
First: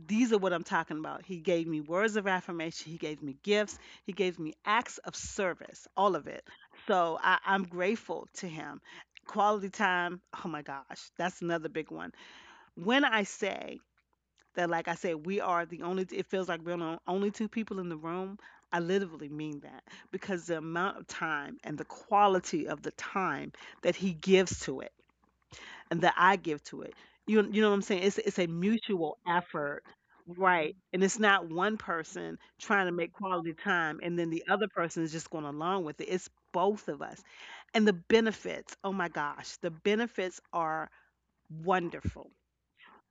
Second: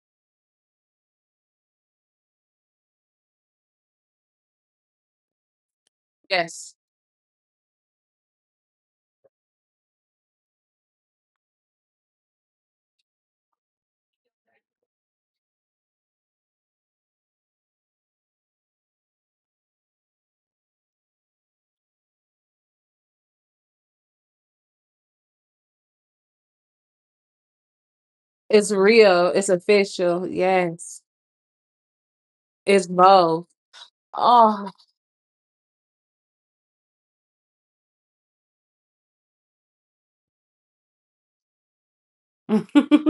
These are what I'm talking about. He gave me words of affirmation. He gave me gifts. He gave me acts of service, all of it. Yes. So I'm grateful to him. Quality time, oh my gosh, that's another big one when I say that, like I said, we are the only, it feels like we're the only two people in the room, I literally mean that because the amount of time and the quality of the time that he gives to it and that I give to it. You know what I'm saying? It's a It's mutual real. It's effort, official. right? Yes. And it's not one person It's trying to make both. quality time and then the other Oh. person is just going along with it. It's both of us. And the benefits, oh my gosh, the benefits are wonderful. *laughs* Oh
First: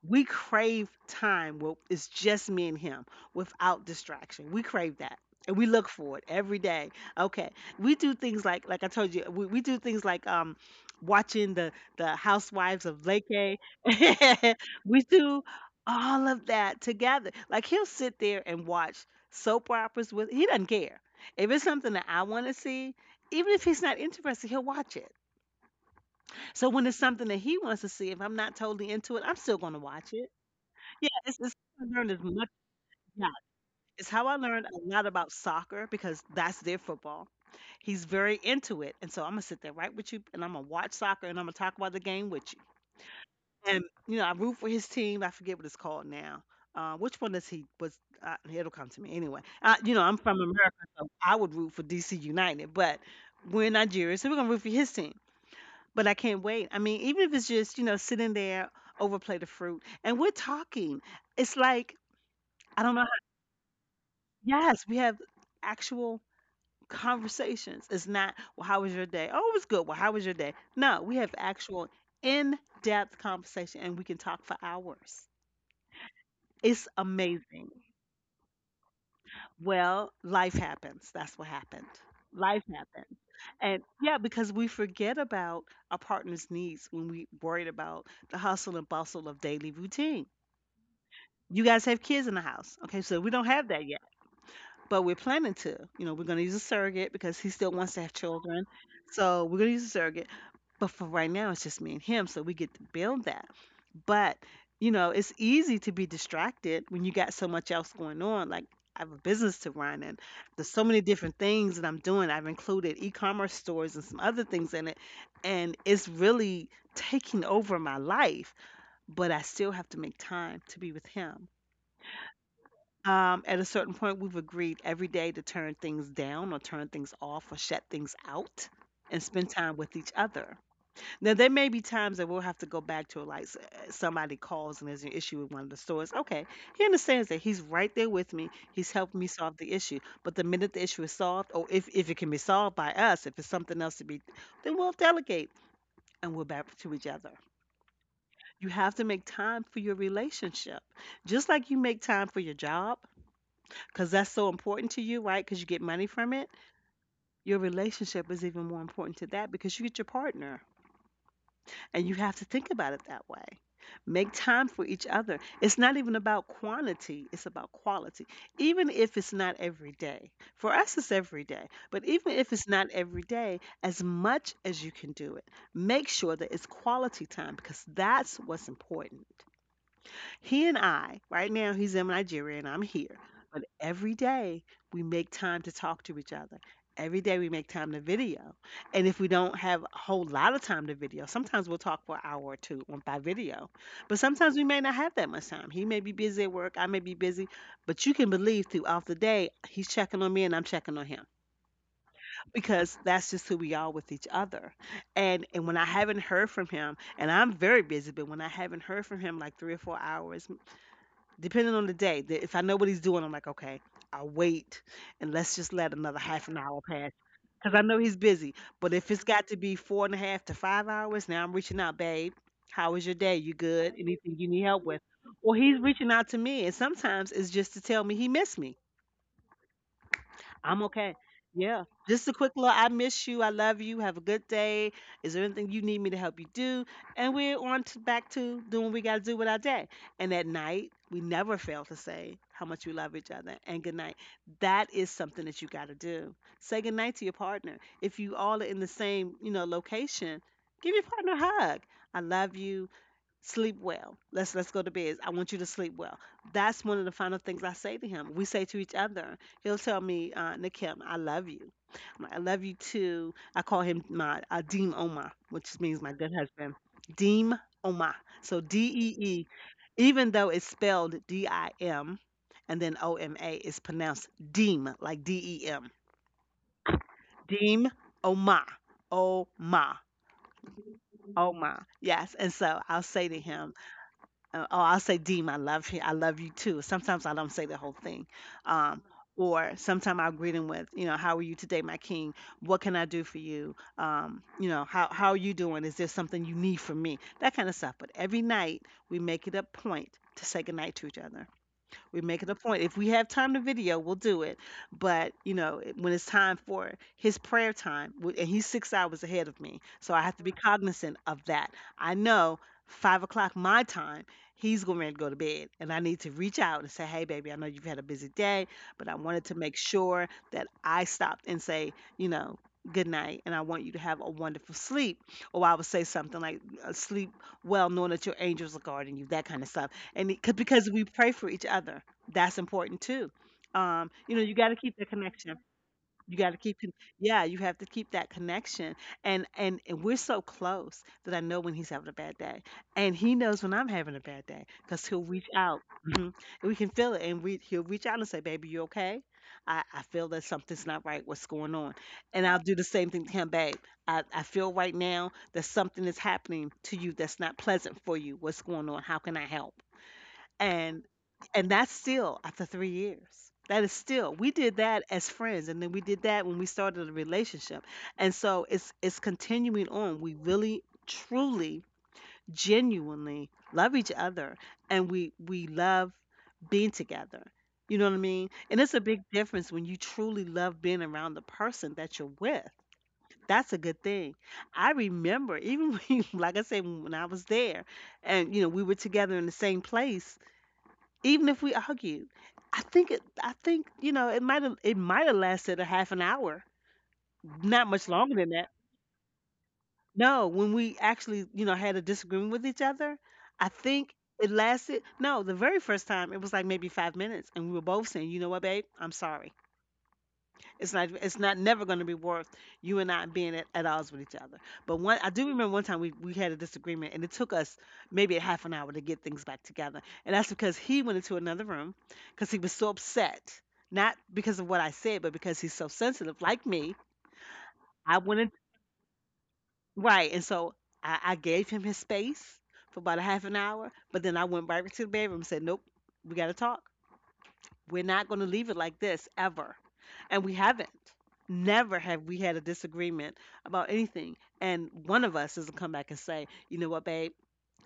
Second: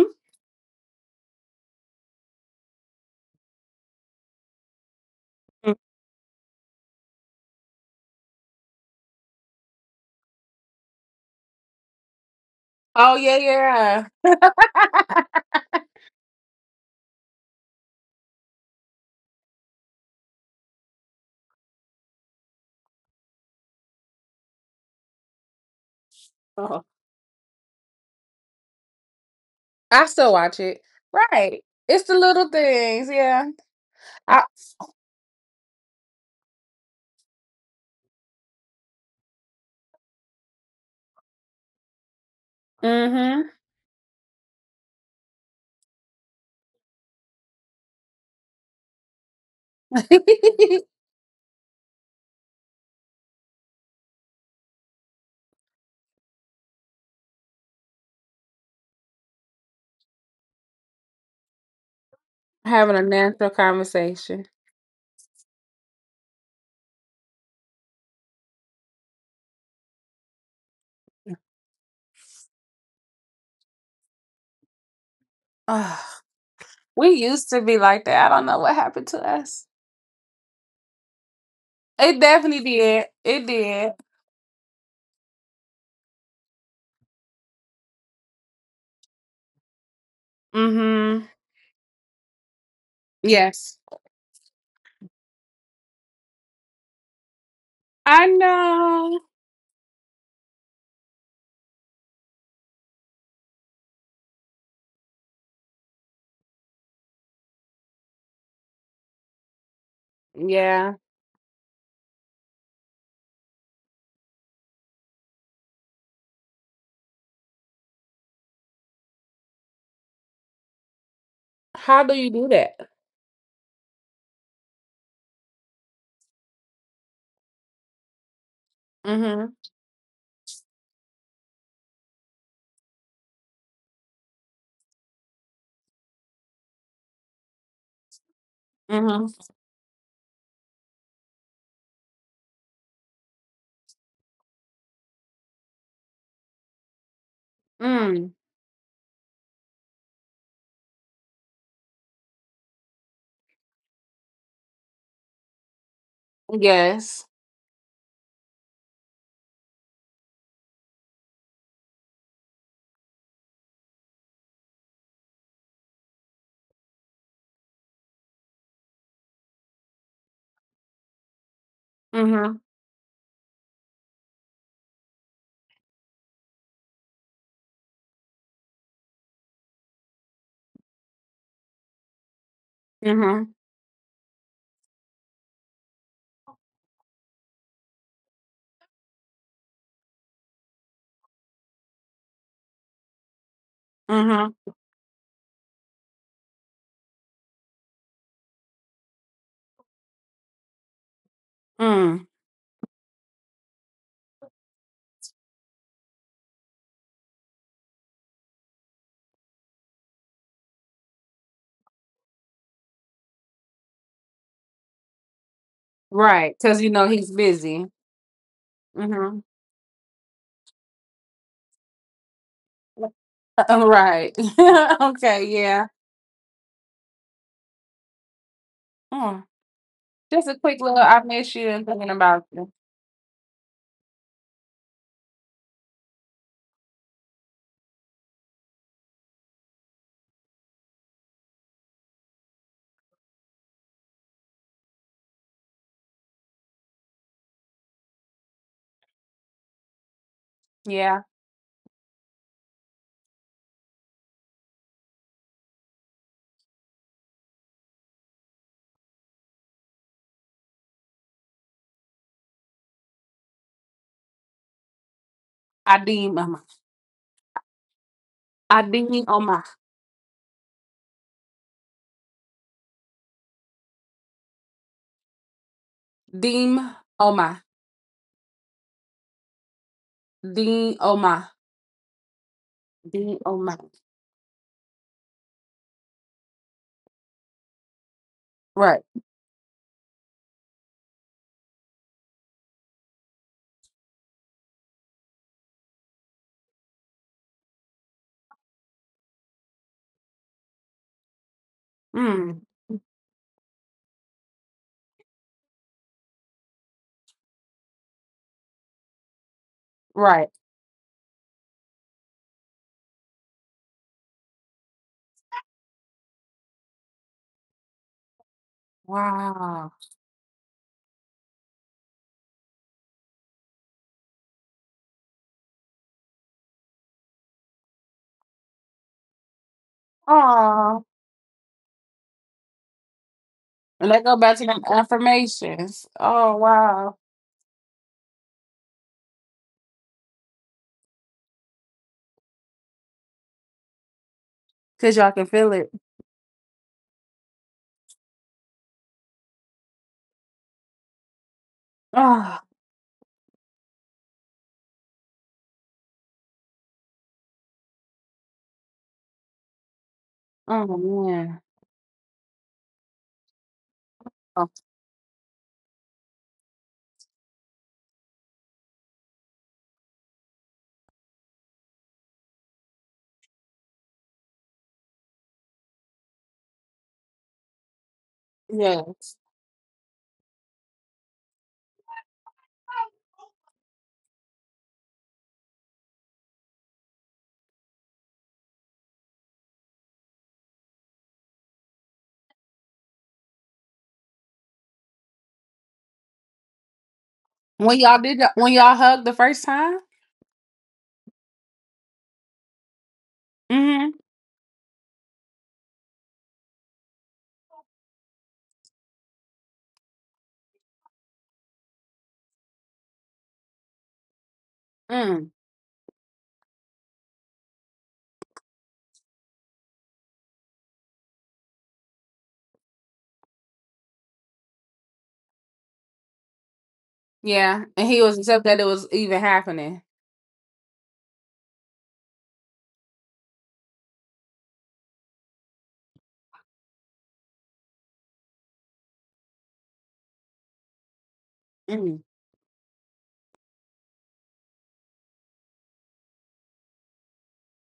We crave time where it's just me and him without distraction. We crave that. And we look for it every day. Okay. We do things like I told you, we do things like watching the housewives of yeah, Lake. *laughs* yeah. We do all of that together. Like he'll sit there and watch soap operas with, he doesn't care. If it's something that I want to see, even if he's not interested, he'll watch it. So Oh. when it's something that he wants to see, if I'm not totally into it, I'm still going to I watch it. still watch it. Yeah, it's Right. I It's learned the as much. little things, Yeah, yeah. it's how I I learned a lot about soccer because that's their football. He's very into it, and so I'm gonna sit there right with you, and I'm gonna watch soccer, and I'm gonna talk about the game with you. Mm-hmm. And you know, I root for his team. I forget what it's called now. Which one is he? Was It'll come to me anyway. You know, I'm from America, *laughs* so I would root for DC United, but we're in Nigeria, so we're gonna root for his team. But I can't wait. I mean, even if it's just, you know, sitting there, overplay the fruit, and we're talking. It's like, I don't Having a know. natural conversation. Yes, we have actual conversations. It's not, well, how was your day? Oh, it was good. Well, how was your day? No, we have actual in-depth conversation and we can talk for hours. Ugh. It's We used to amazing. be like that. I don't know what happened to us. Well, life happens. That's what happened. It definitely Life did. happened. It And did. yeah, because we forget about our partner's needs when we worried about the hustle and bustle of daily routine. Mm-hmm. You guys have kids in the house. Okay, so we don't have that Yes. yet, but we're planning to. You know, we're going to use a surrogate because he still wants to have I children. know. So we're going to use a surrogate. But for right now, it's just me and him. So we get to build that. But, you know, it's easy to be distracted when you got so much else going on. Like, I have a business to run, and there's so Yeah. many different things that I'm doing. I've included e commerce stores and some other things in it. And it's really taking over my life, but I still have to make time to be with him. How do you do that? At a certain point, we've agreed every day to turn things down or turn things off or shut things out and spend Mm-hmm. time with each other. Now, there may be times that we'll have to go back to like somebody calls and there's an issue with one of the stores. Okay, he understands that he's right there with me. He's helping me Mm-hmm. solve the issue. But the minute the issue is solved, or if it can be solved by us, if it's something else to be, then we'll delegate and we're back to each other. Mm. You have to make time for your relationship. Just like you make time for your job, because that's so important to you, right? Because you get money from it. Yes. Your relationship is even more important to that because you get your partner and you have to think about it that way. Make time for each other. It's not even about quantity, it's about quality. Even if it's not every day, for us, it's every day, but even if Mhm. it's not every day, as much as you can do it, make sure that it's quality time because that's what's important. He and I, right now, he's in Nigeria and I'm here, Mhm. but every day we make time to talk to each other. Every day we make time to video. And if we don't have a whole lot of time to video, sometimes we'll talk for an hour or two on by video. But Mhm. sometimes we may not have that much time. He may be busy at work, I may be busy, but you can believe throughout the day he's checking on me and I'm checking on him Mm. because that's just who we are with each other. And when I haven't heard from him, and I'm very busy, but when I haven't heard from him like 3 or 4 hours, depending on the day. That If I know what he's doing, I'm like, okay, I'll wait and let's just let another half Right, an cuz hour you know pass he's because I busy. know he's busy. But if it's Mhm. got to be four and a half to 5 hours, now I'm reaching out, babe. How was your day? You Uh, good? right. Anything you need help *laughs* with? Okay, Or he's yeah. reaching out to me, and sometimes it's just to tell me he missed me. Mm. Just a quick I'm little okay. I miss you Yeah. and thinking Just a about quick little you. I miss you. I love you. Have a good day. Is there anything you need me to help you do? And we're on to back to doing what we got to do with our day. And at night, we never fail to say how much we love each other and good night. That is something that you got to do. Say good night to your partner. If you all are in the same, you know, location, give your Yeah. partner a hug. I love you, sleep well. Let's go to bed, I want you to sleep well. That's one of the final things I say to him, we say to each other. He'll tell me, Nikim, I love you. I'm like, I love you too. I call him my deem oma, which means my good Adim, Oma. husband. Deem oma. So Adim, d-e-e, Oma. even though it's spelled d-i-m, and then o-m-a. It's pronounced deem, like d-e-m. Deem Oma. Deem oma. Oma. Deem Oma. Oma, yes. And so I'll say Deem to him, Oma. Oh, I'll say, Deem, I love you. I love you too. Sometimes I don't say the whole thing. Um, Right. or sometimes I'll greet him with, you know, how are you today, my king? What can I do for you? You know, how are you doing? Is there something you need from me? That kind of stuff. But every night we make it a point to say goodnight to each other. We make it a Mm. point. If we have time to video, we'll do it. But you know, when it's time for his prayer time, and he's 6 hours ahead of me, so I have to Right. be cognizant of that. I know 5 o'clock my time, he's going to go to bed, and I need to reach out and say, "Hey, baby, I know you've had a busy day, but I wanted to make Wow. sure that I stopped and say, you know." Good night, and I want you to have a wonderful sleep. Or I would say something like, "Sleep well, knowing that your angels are guarding you." That kind of stuff, and it, because Oh. we pray for each other, that's important too. And that go You know, back you to got to them keep the connection. affirmations. You got Oh to keep, wow. yeah, you have to keep that connection. And we're so close that I know when he's having a bad day, and he knows when I'm having a bad day because Cause he'll y'all can reach feel out. it. Mhm. And we can feel it, and we he'll reach out and say, "Baby, you okay? I feel that something's not right. What's going on?" And I'll Oh. do the same thing to him, babe. I feel right now that something is happening to you that's not pleasant for you. What's going on? How can I help? Oh and man. and that's still after 3 years. That is still — we Oh did that as friends, and then we did that when we started a relationship, and so it's continuing on. We really truly genuinely love each other, and we love being together, you know what I mean? And it's yeah. a big difference when you truly love being around the person that you're with. That's a good thing. I remember even *laughs* when, like I said, when I was there and you know we were together in the same place, even if we argued, I think, you know, it might have lasted a half an hour, not When much y'all longer did that- than that. when y'all hugged the first time? No, when we actually, you know, had a disagreement with each other, I Mm-hmm. think it lasted. No, the very first time it was like maybe 5 minutes, and we were both saying, "You know what, babe? I'm sorry." It's not never going to be worth you and I being at odds with each other. But one — I Mm. do remember one time we had a disagreement, and it took us maybe a half an hour to get things back together. And that's because he went into another room because he was so upset. Not because of what I said, but because he's so sensitive, like me. Yeah. And he I was went in, upset that it was even happening. right. And so I gave him his space for about a half an hour, but then I went right to the bedroom and said, "Nope, we gotta talk. We're not going to leave it like this ever." And we haven't. Never Mm. have we had a disagreement about anything. And one of us is going to come back and say, you know what, babe,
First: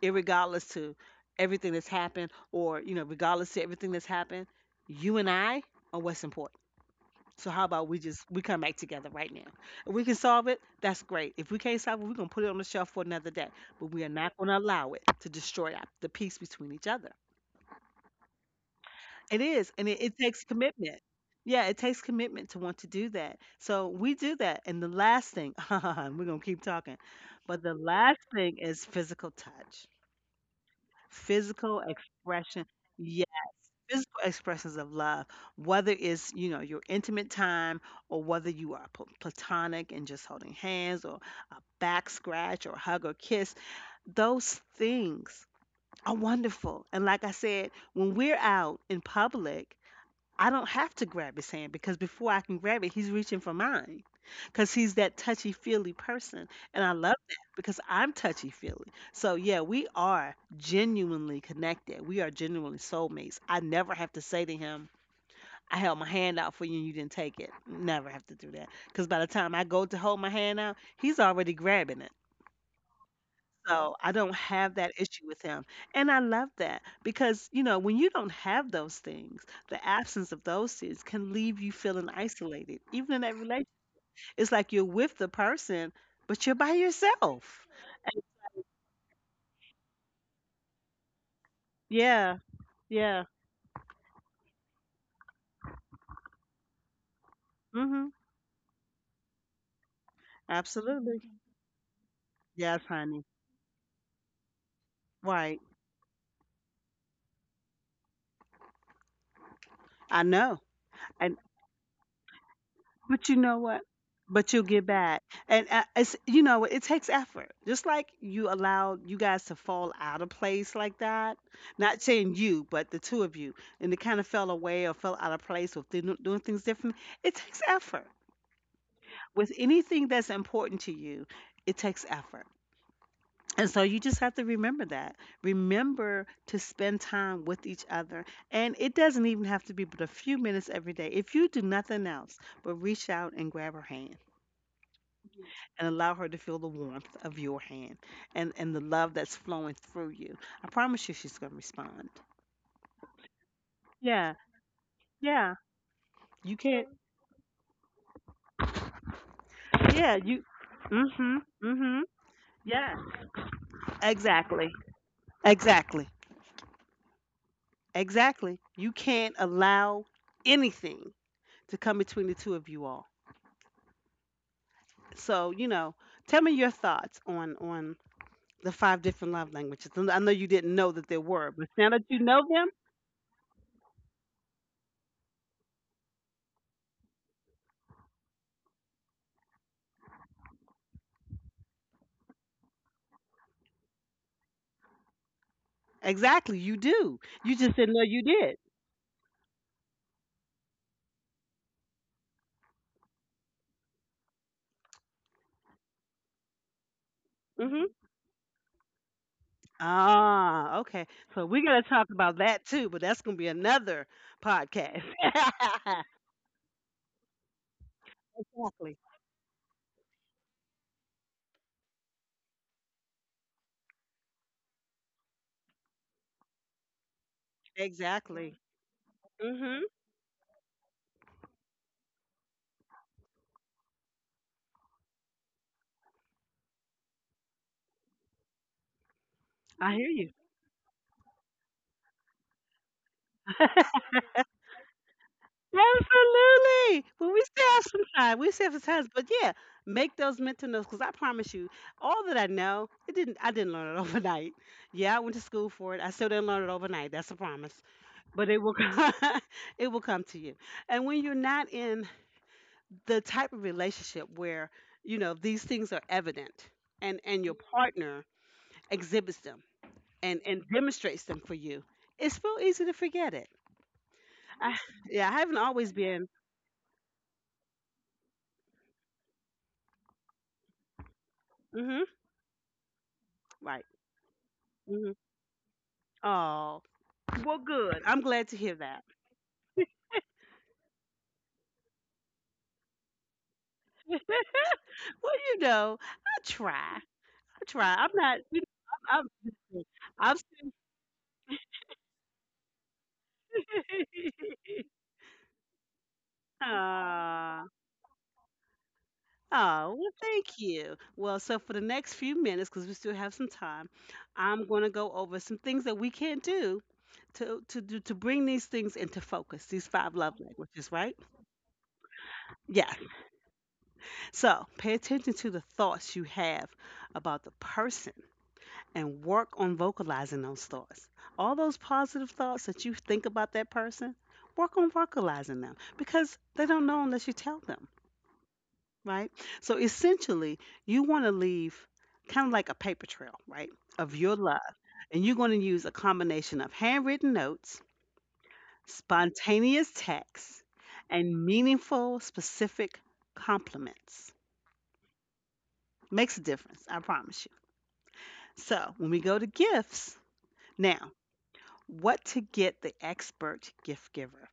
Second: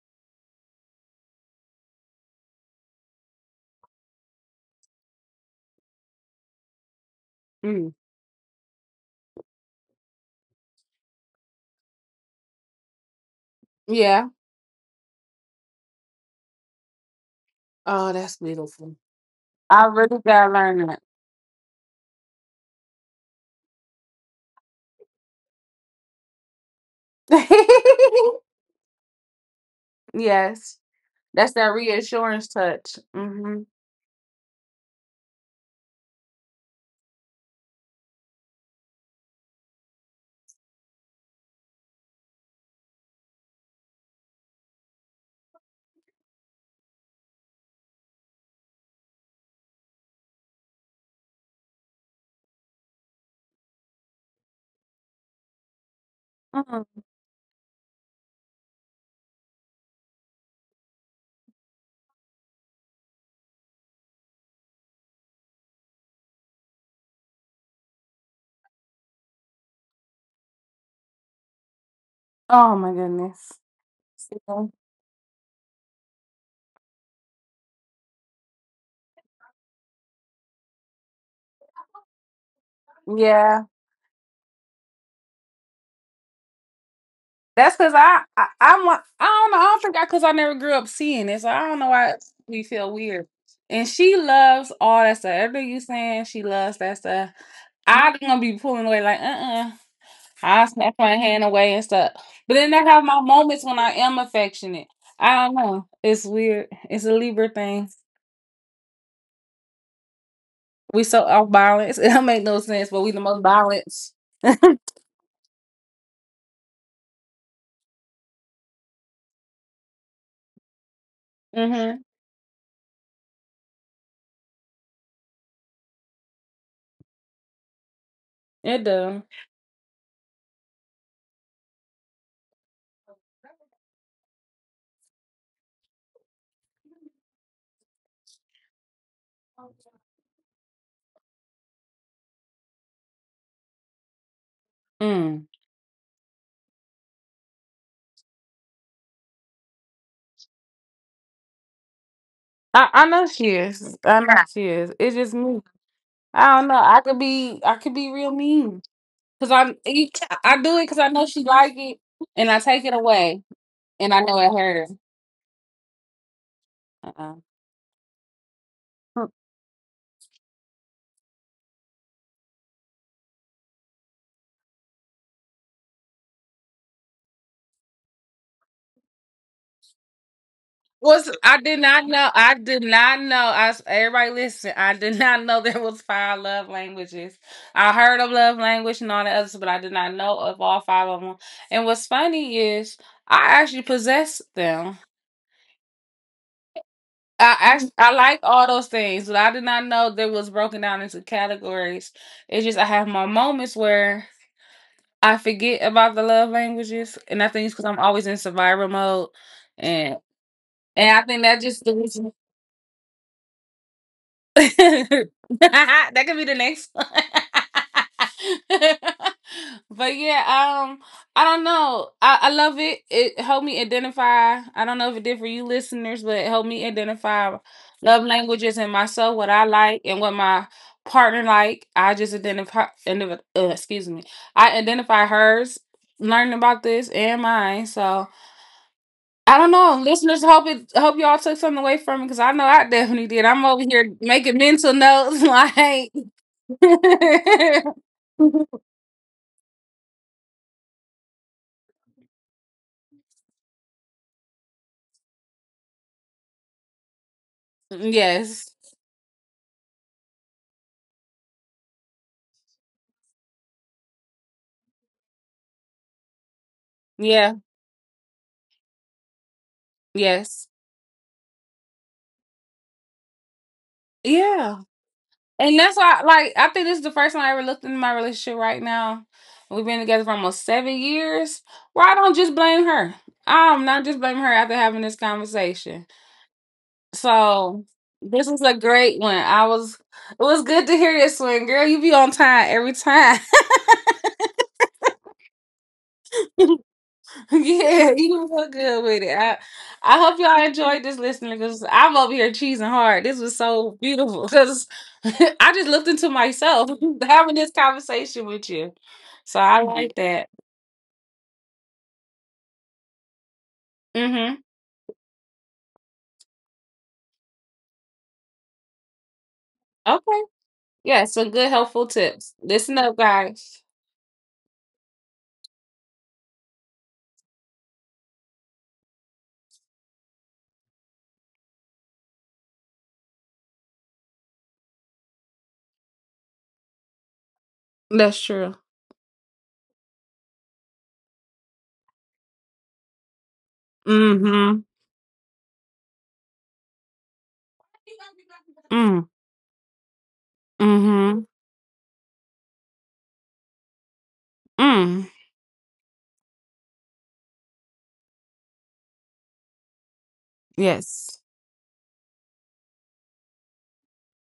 irregardless to everything that's happened, or, you know, regardless to everything that's happened, you and I are what's important. So how about Mm. we just we come back together right now? If we can solve it, that's great. If we can't solve it, we're gonna put it on the shelf for another day. But we are Yeah. not gonna allow it to destroy the peace between each other. Oh, that's beautiful. It is, I and it really takes gotta learn that. commitment. Yeah, it takes commitment to want to do that. So we do that. And the last thing, *laughs* we're going to keep talking, but the last *laughs* thing is physical touch, Yes. That's that physical reassurance expression. touch. Yeah, Mm-hmm. physical expressions of love, whether it's, you know, your intimate time, or whether you are platonic and just holding hands, or a back scratch or hug or kiss, those things are wonderful. And like I said, when we're out in public, I don't have to grab his hand because before I can grab it, he's reaching for mine, because he's that touchy feely person. And I Mm. love that because I'm touchy feely. So, yeah, we are genuinely connected. We are genuinely soulmates. I never have to say to him, "I held my hand out for you and you didn't take it." Never have to do that because by the time I go to hold my hand out, he's already grabbing it. Oh my goodness. So, I don't So, have that issue with him, and I love that because, you know, when you don't have those things, the absence of those things can leave you feeling isolated, even in that yeah. relation. It's like you're with the person, but you're by yourself. That's because I'm like I don't know I don't think I because I never grew up seeing it, so I don't know why Yeah, we feel yeah. weird. And she loves all that stuff. Everything you saying, she loves that stuff. Mhm. I'm gonna be pulling away like. I snap my Absolutely. hand away and stuff. But then Yes, I have my honey. moments when I am affectionate. I don't Right. know. It's weird. It's a Libra thing. I know. We so off balance. *laughs* It don't make no sense, but we the But you most know what? balanced. But you'll get *laughs* back, and it's you know, it takes effort. Just like you allowed — you guys to fall out of place like that. Not hmm saying you, but the two of you, and it kind of fell away or fell out of place or did doing things different. It takes effort It does. with anything that's important to you. It takes effort, and so you just have to remember that. Remember to spend time with each other, and it doesn't even have to be but a few minutes every day. If you do nothing else, but reach out and grab her hand Mm. and allow her to feel the warmth of your hand, and the love that's flowing through you. I promise you she's going to respond. I know she is. I know, Yeah, yeah, she is. It's just yeah. me. You I don't know. can't. I could be real mean because Yeah, you. I do it because I know Mhm, she like it, mhm. and I take it Yeah, away, and I know it exactly. hurt her. Exactly. Uh-uh. Exactly. You can't allow anything to come between the two of you all. So, you know, tell me your thoughts on the five different love languages. And I know you didn't know that there Was were, I but did now that not you know. know I them, did not know. Everybody listen. I did *laughs* not know there was five love languages. I heard of love language and all the others, but I did not know of all five of them. And what's funny is I actually possess them. exactly, you do. I You just actually, didn't know I you like did. all those things, but I did not know they was broken down into categories. It's just I have my moments where I forget about the love languages, and I think it's because I'm always in survival mode, and Ah, okay. and I think So that we got just to the talk about that too, but that's gonna be another *laughs* podcast. *laughs* that could be the next one. Exactly. *laughs* But yeah, um, I don't know. I love it. It helped me identify. I don't know if it did for you listeners, but it helped me identify love Exactly. languages and myself, what I Mhm. like and what my partner like. I just identify. Excuse me. I identify hers. Learning about this and mine, so I don't I know. hear you. Listeners, hope y'all took something away from it because I know I definitely did. I'm over here *laughs* making mental notes *laughs* like Absolutely. Well, we still have some time. We still *laughs* have some time, but yeah, make those mental notes, because I promise you, all that I know, it didn't. I didn't learn it *laughs* overnight. Yeah, I went to school for it. I still didn't learn it overnight. That's a promise. But it Yes. will. *laughs* Come, it will come to you. And when you're not in the type of relationship where you know these things are evident, and your Yeah. partner exhibits them and Yes. demonstrates them for you, it's real easy to forget it. I, Yeah. yeah, I haven't And always that's why been — like I think this is the first time I ever looked into my relationship right now. We've been together for almost 7 years. mm-hmm, Where I don't just blame her. right, I'm not just blaming her after having mm-hmm. this conversation. Oh, well So good, I'm glad this to was a hear that. great one. I was it was good to hear this one, girl. You be on time every time. *laughs* Well, you know, i *laughs* *laughs* try i try Yeah, I'm you not, was you so good know, with i'm it. I i'm, hope y'all I'm enjoyed this listening because I'm over here cheesing hard. This was so *laughs* beautiful still, because *laughs* I just looked into myself *laughs* having this conversation with you. So I Mhm. Oh, well, like that. thank you. Well, so for the next few minutes, because we still have some time, Mm-hmm. I'm going to go over some things that we can do to bring these things into focus, these five love Okay. languages, right? Yeah, some good helpful tips. Yeah. Listen up, guys. So pay attention to the thoughts you have about the person, and work on vocalizing those thoughts. All those positive thoughts that you think about that person, work on vocalizing them because they don't know unless you tell them, That's true. right? So essentially, you want to leave kind of like a paper trail, right, of your love. Mm-hmm. And you're going to use a combination of handwritten notes, Mm. spontaneous texts, and Mm-hmm. meaningful, specific compliments. Mm. Makes a difference, I promise you. So when we go to gifts, now, Yes. what to get the expert gift giver?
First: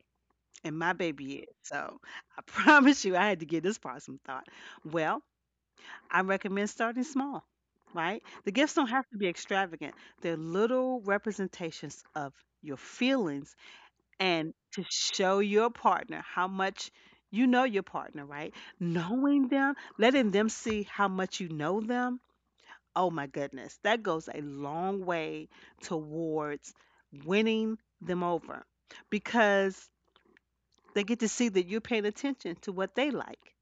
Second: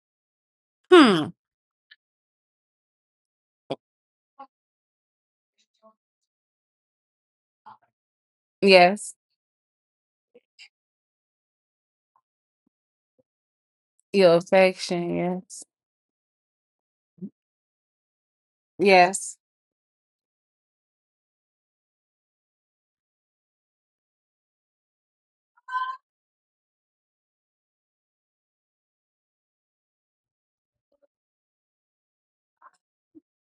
And my Hmm. baby is. So I *laughs* promise you, I had to give this part some thought. Well, I recommend starting small, right? The gifts don't have to Yes. be extravagant. They're little representations of your feelings Your and to show affection. your partner how much you know your partner, right? Yes. Knowing them, letting them see how much you know them. Oh my goodness, that goes a long way towards winning them over, because they get to see that you're paying attention to what they like,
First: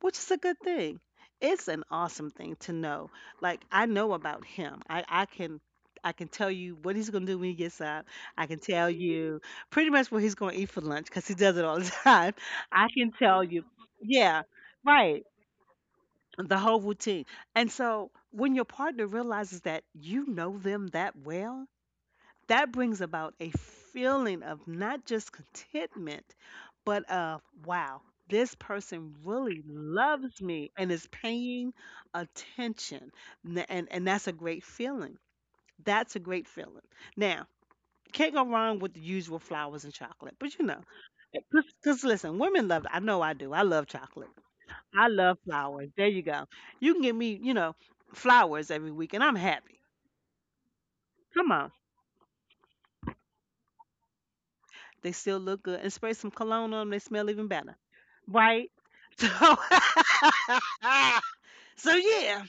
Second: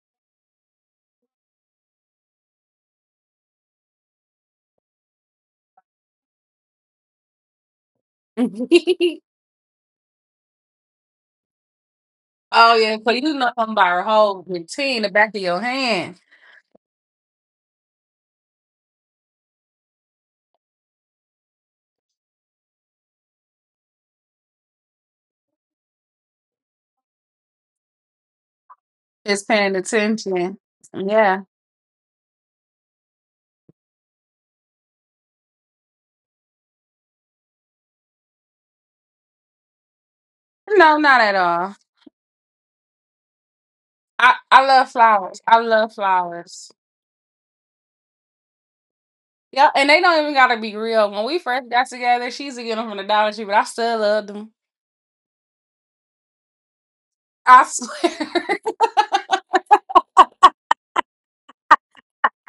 which is a good thing. It's an awesome thing to know. Like I know about him. I can tell you what he's gonna do when he gets up. I can tell Yes. *laughs* you pretty much what he's gonna eat for lunch because he does it all the *laughs* time. Oh I yeah, so can you tell know you, something about her yeah, whole routine, the right, back of your hand the whole routine. And so when your partner realizes that you know them that well, that brings about a feeling of not just contentment, but of wow, this person is really paying loves attention. me and is Yeah. paying attention. And that's a great feeling. That's a great feeling. Now, can't go wrong with the usual flowers and chocolate, but you know, No, not at all. because listen, women love — I know I do. I love chocolate. I love I love flowers. I flowers. love There you go. flowers. You can give me, you know, flowers every week and I'm Yeah, happy. and they don't even gotta be real. When we Come first on. got together, she used to get them from the Dollar Tree, but I still love them. They still look good. And spray some cologne on them, they smell even I better. swear. Right? *laughs* So *laughs* So yeah,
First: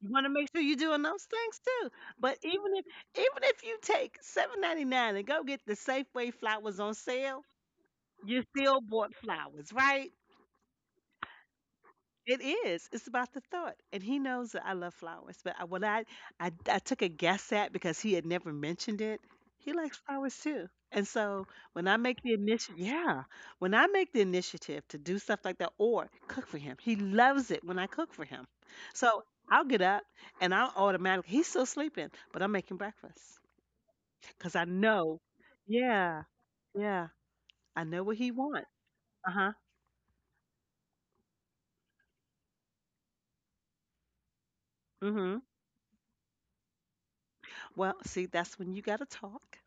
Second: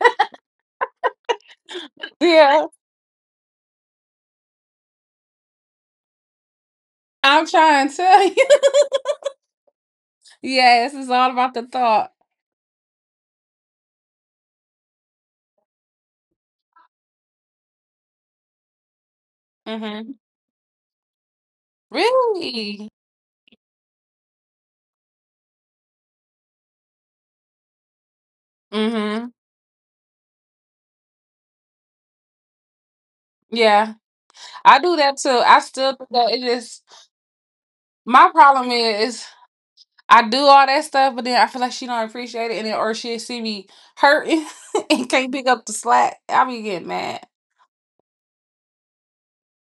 you want to make sure you're doing those things too. *laughs* But yeah, even if you take 7.99 and go get the Safeway flowers on sale, I'm trying to tell you you. still bought flowers, right? *laughs* Yes, it's all about the thought. It is. It's about the thought, and he knows that I love flowers. But when I took a guess at, because he had never mentioned it, he likes Mm-hmm. flowers too. And so when I make the initiative, Really? yeah, when I make the initiative to do stuff like that or cook for him, he loves it when I cook for him. So Mm-hmm. I'll get up and I'll automatically. He's still sleeping, but I'm making breakfast Yeah, because I I do that know. too. I still do Yeah, that. It is yeah, I know what my he wants. problem is. Uh huh. I do all that stuff, but then I feel like she don't appreciate it, and then or she'll see me hurting *laughs* and Mm can't hmm. pick up the slack. I be getting mad. Well, see, that's when you got to talk.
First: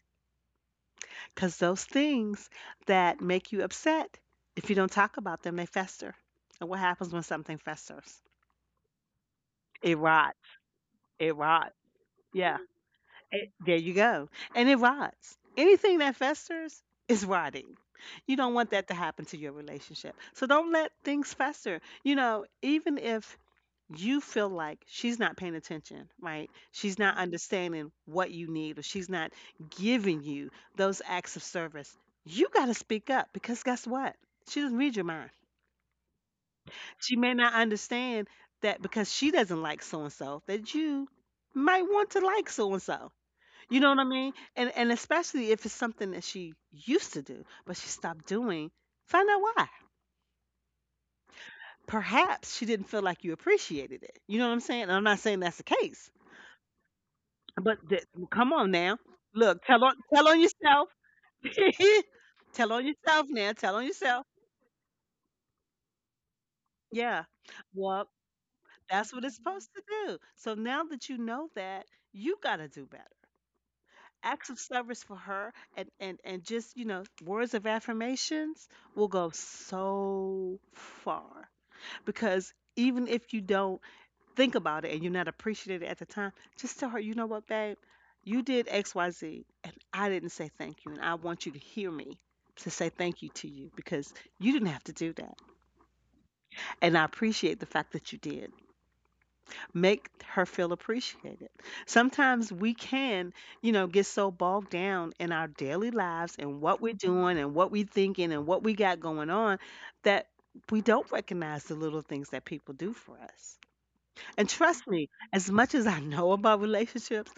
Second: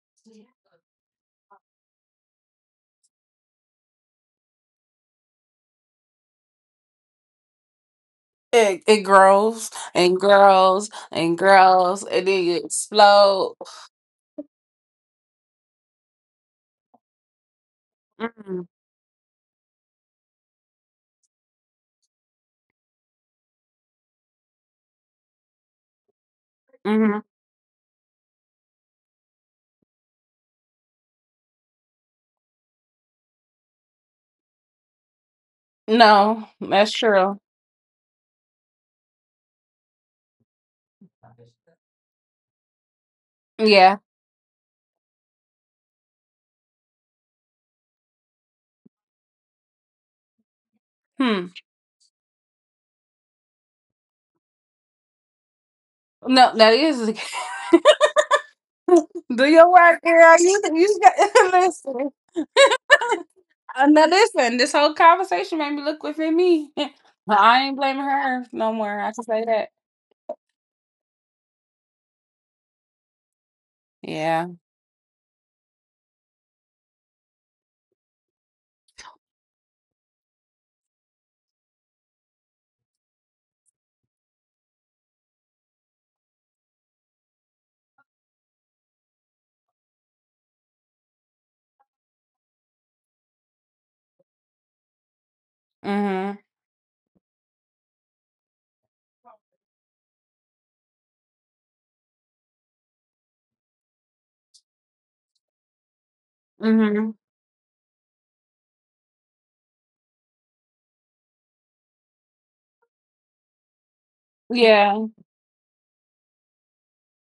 Because those things that make you upset, if you don't talk about them, they fester. And what happens when something festers? It grows It and rots. grows It and rots. grows, and then Yeah. it It, explodes. there you go. And it rots. Anything that festers is rotting. You don't Mm-hmm. want that to happen to your relationship. So don't let things fester. You know, even if you feel like she's not paying attention, right? She's not Hmm. understanding what you need, or she's not giving you those acts of service. You got to speak up because guess what? She doesn't read your mind. No, that's She may true. not understand that because she doesn't like so and so, that you might want to like so and so. You know Yeah. what I mean? And especially if it's something that she used to do, but she stopped doing, find out why. Hmm. Perhaps she didn't feel like you appreciated it. You know what I'm saying? And I'm not saying that's the case, No, that is. but come on now. *laughs* Do Look, your work, tell girl. on You yourself. you got *laughs* *laughs* listen. Tell on yourself now. Tell on Now yourself. listen, this whole conversation made me look within me. Yeah. *laughs* I ain't blaming Well, her no more. I that's can what it's say that. supposed to do. So now that you know that, you gotta do better. Acts Yeah. of service for her and, and just, you know, words of affirmations will go so far. Because even if you don't think about it and you're not appreciative at the time, just tell her, you know what, babe, you did XYZ and I didn't say thank you. And I want you to hear me to say thank you to you because you didn't have to do that. Mm-hmm. And I appreciate the fact that you did. Make her feel appreciated. Sometimes we can, you know, get so bogged down in our daily lives and what we're Hmm. doing and what we're thinking and what we got going on that we don't recognize the little things that people do for us. And trust Yeah. me, as much as I know about relationships,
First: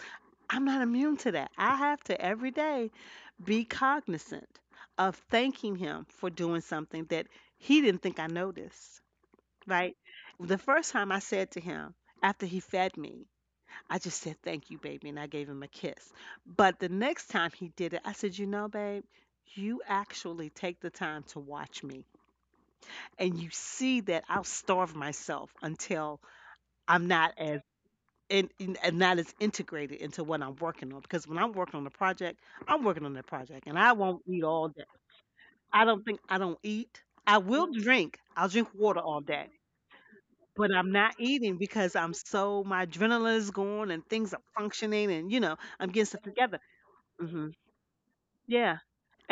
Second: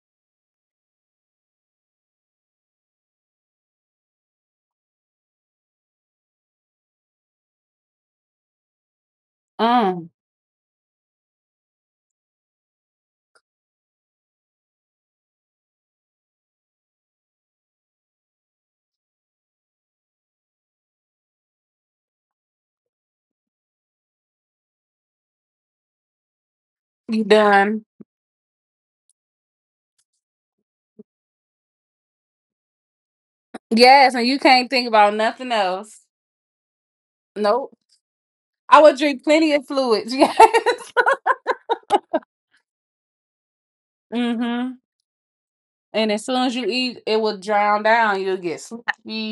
I'm not immune to that. I have to every day be cognizant of thanking him for doing something that he didn't think I noticed, right? Mm. The first time I said to him, after he fed me, I just said, "Thank you, baby." And I gave him a kiss. But the next time he did it, I said, "You know, babe, you actually take the time to watch me. And you see that I'll starve myself until I'm You not as done. and that is integrated into what I'm working on because when I'm working on a project, I'm working on that project and I Yes, and won't you eat can't all think day. about nothing I else. don't think I don't eat. I will Nope. drink. I'll drink I would water all drink day, plenty of fluids. *laughs* but Yes. I'm not eating because I'm so my adrenaline is going and things are Hmm. functioning and you know I'm getting And stuff as soon as together." you eat, it will Hmm. drown down. You'll get Yeah.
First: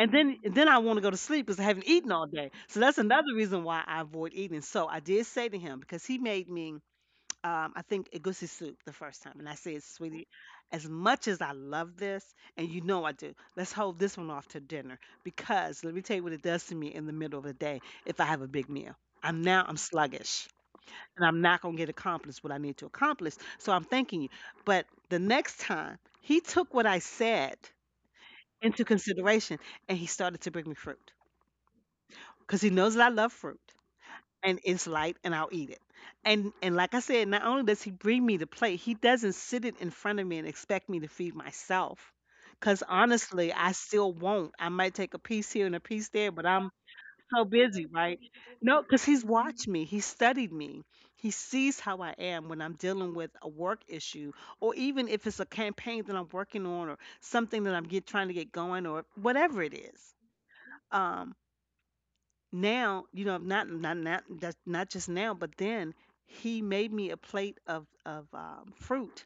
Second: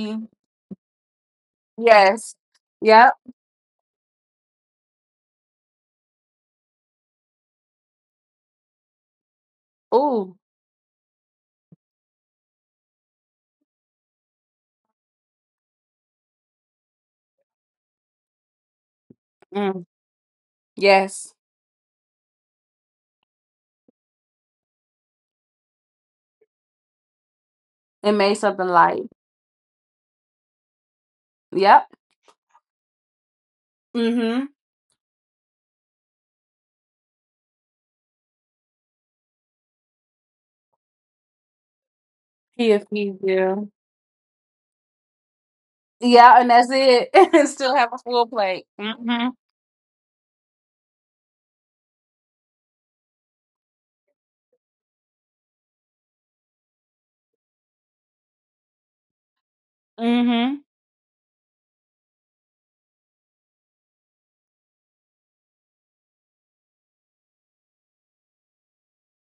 And then, and then I want to go to sleep because I haven't eaten all Yes. day. So that's Yep. another reason why I avoid eating. So I did say to him because he made me I think egusi soup the first time, and I said, "Sweetie, Ooh. as much as I love this, and you know I do, let's hold this one off to dinner because let me tell you what it does to me in the middle of the day if I have a big meal. I'm Mm. sluggish, and Yes. I'm not gonna get accomplished what I need to accomplish. So I'm thanking you." But the next time he took what I said It made something into light. consideration, and he started to bring me fruit Yep. because he knows that I love fruit Mm-hmm. and it's light and I'll eat it. And like I said, not only does he bring me the plate, he doesn't sit it in front of me and expect me to feed myself. He Cause if he honestly, do. I still won't. I might take a piece here and a piece there, but Yeah, and I'm that's it. so *laughs* And busy, still have a right? full plate. No, because he's Mm-hmm. watched me. He studied me. He sees how I am when I'm dealing with a work issue, or even if it's a campaign that I'm working on, or something that I'm trying to get going, or whatever it is. Mm-hmm. Um, Now, you know, not just now, but then he made me a plate of fruit,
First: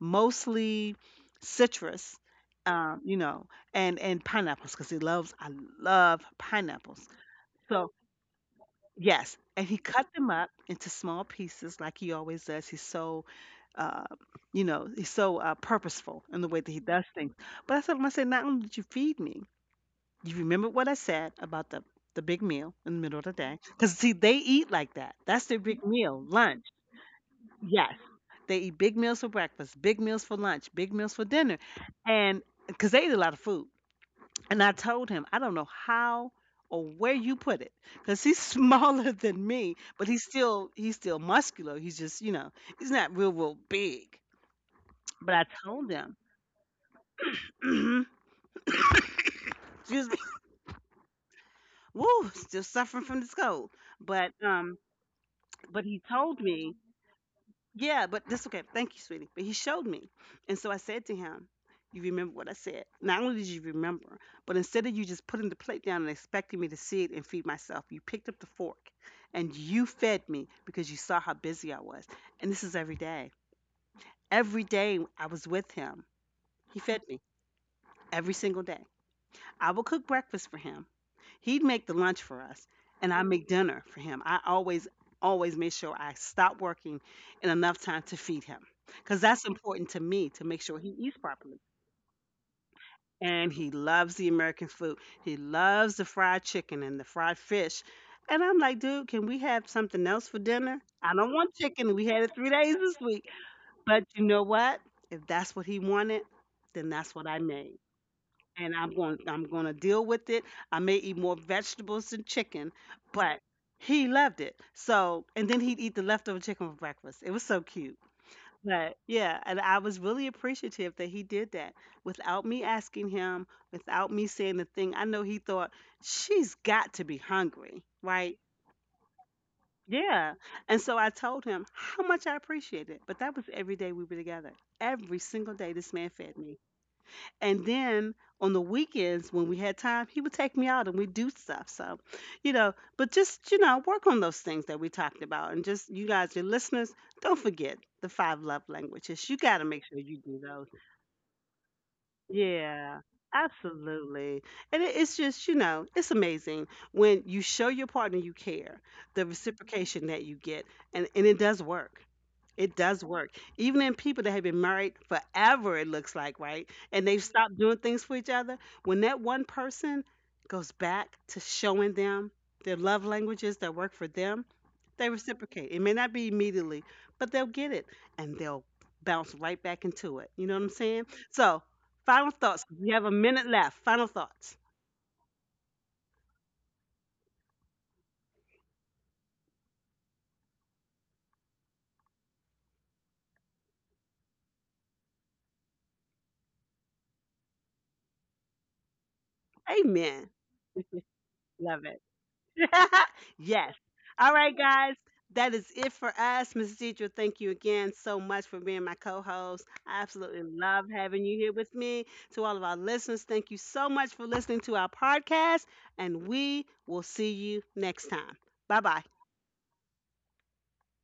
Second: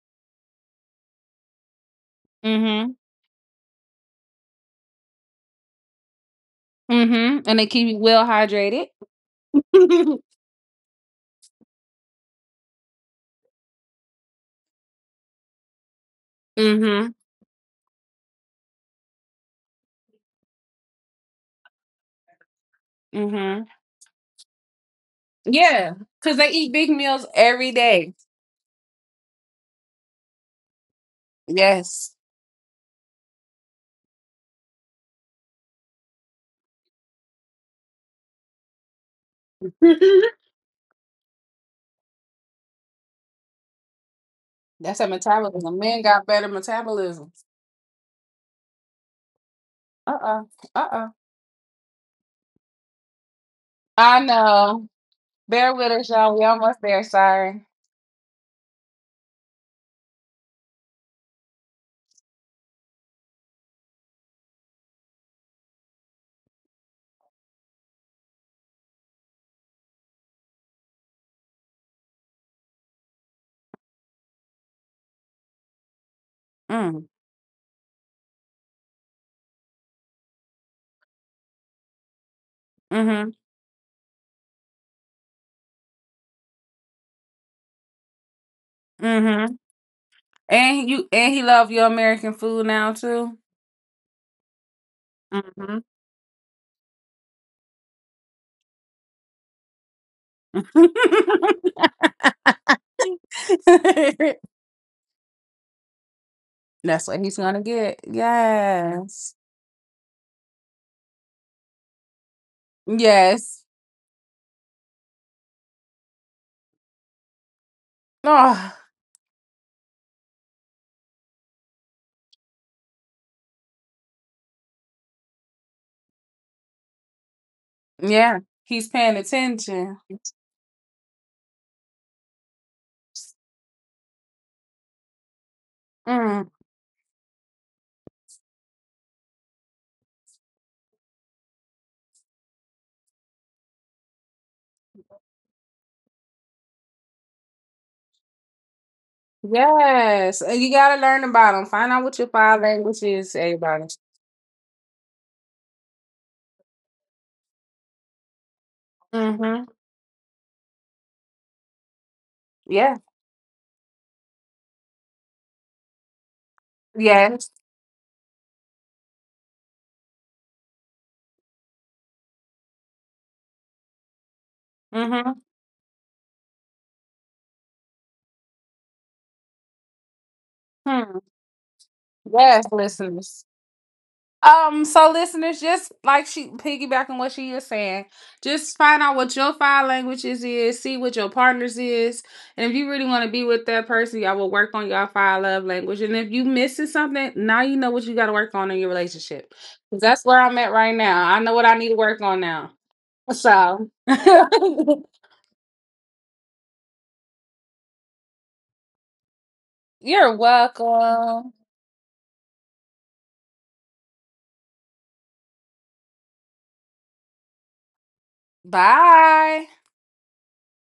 mostly citrus, Mm-hmm. You know, and pineapples because he loves I love pineapples. Mm-hmm. And they keep So you well hydrated. yes, and he cut *laughs* them up into small pieces like he always does. He's uh, you know, he's so purposeful in the way that he does Mm-hmm. things. But I said, "Well, I said, not only did you feed me, you remember what I said about the big meal in the middle of the day?" Mm-hmm. Because see, they eat like that. That's their big Yeah. meal, Cause they lunch. eat big meals every Yes, day. they eat big meals for breakfast, big meals for lunch, big meals for dinner, Yes. and because they eat a lot of food. And I told him, I don't know how or where you put it, because he's *laughs* smaller than me, but *laughs* he's still muscular. He's just, you know, he's not real big. That's a But I metabolism. told Men him, got better metabolism. *clears throat* excuse me, Uh-uh. Uh-uh. woo, still suffering from this cold, I but um. know. Bear but with he us, y'all. told We me, almost there, sorry. "Yeah, but that's okay. Thank you, sweetie." But he showed me. And so I said to him, "You remember what I said? Not only did you remember, but instead of you just putting the plate down and expecting me to see it and feed myself, you picked up the fork and you fed me because you saw how busy I was." And this is every day. Every day I was with him, he fed Mm. me every single day. I will cook breakfast for him. He'd make the lunch for us, and I Mm-hmm. make dinner for him. I always, always make sure I stop working in enough time to feed him because that's Mm-hmm. important to me to make sure And he you eats and he properly. love your American food now too. And he loves the American food. He Mm-hmm. loves the fried chicken and the fried fish. And I'm like, "Dude, can we have something else for dinner? I don't want *laughs* chicken. We had it 3 days this week." But you know what? If that's what he wanted, then That's that's what what he's I gonna made get. and Yes. I'm going to deal with it. I may eat more vegetables than chicken, but Yes. he loved it. So, and then he'd eat the leftover chicken for breakfast. It was so cute. Oh, But yeah, and I was really appreciative that he did that without me asking him, without me saying the thing. I know he thought, "She's got to be hungry," right? yeah. He's paying attention. Yeah. And so I told him how much I appreciated it. But that was every day we were together. Every single day this man fed Mm. me. And then on the weekends when we had time, he would take me out and we'd do stuff. So, you know, but just, you know, work on those things that we talked about. And just you guys, your listeners, don't forget the 5 love languages. You got to make sure you do Yes, and those. you gotta learn about them. Find out what your five Yeah. language is, everybody. Absolutely. And it's just, you know, it's amazing when you show your partner you care, the Mm-hmm. reciprocation that you get, and it does work. It Yeah. does work. Even in people that have been married forever, it looks like, right? And they've Yes. stopped doing things for each other. When that one person goes back to showing them their love languages that work for them, they Mm-hmm. reciprocate. It may not be immediately, but they'll get it and they'll bounce right back into it. You know what I'm saying? Hmm. So, final thoughts. Yes, We have a listeners. minute left. Final thoughts. So, listeners, just like she piggybacking what she is saying, just find out what your five languages is. See what your partners is, and if you really want to be with that person, y'all will work on your five love language. And if you missing something, now you know what you got to work on in your relationship. 'Cause that's Amen. where I'm at right *laughs* now. I know what I Love need to it. work on now. *laughs* Yes. So. All right, guys. *laughs* That is it for us. Mrs. Deidre, thank you again so much for being my co host. I You're absolutely love having you welcome. here with me. To all of our listeners, thank you so much for listening to our podcast, and we will see you next time. Bye bye. Bye.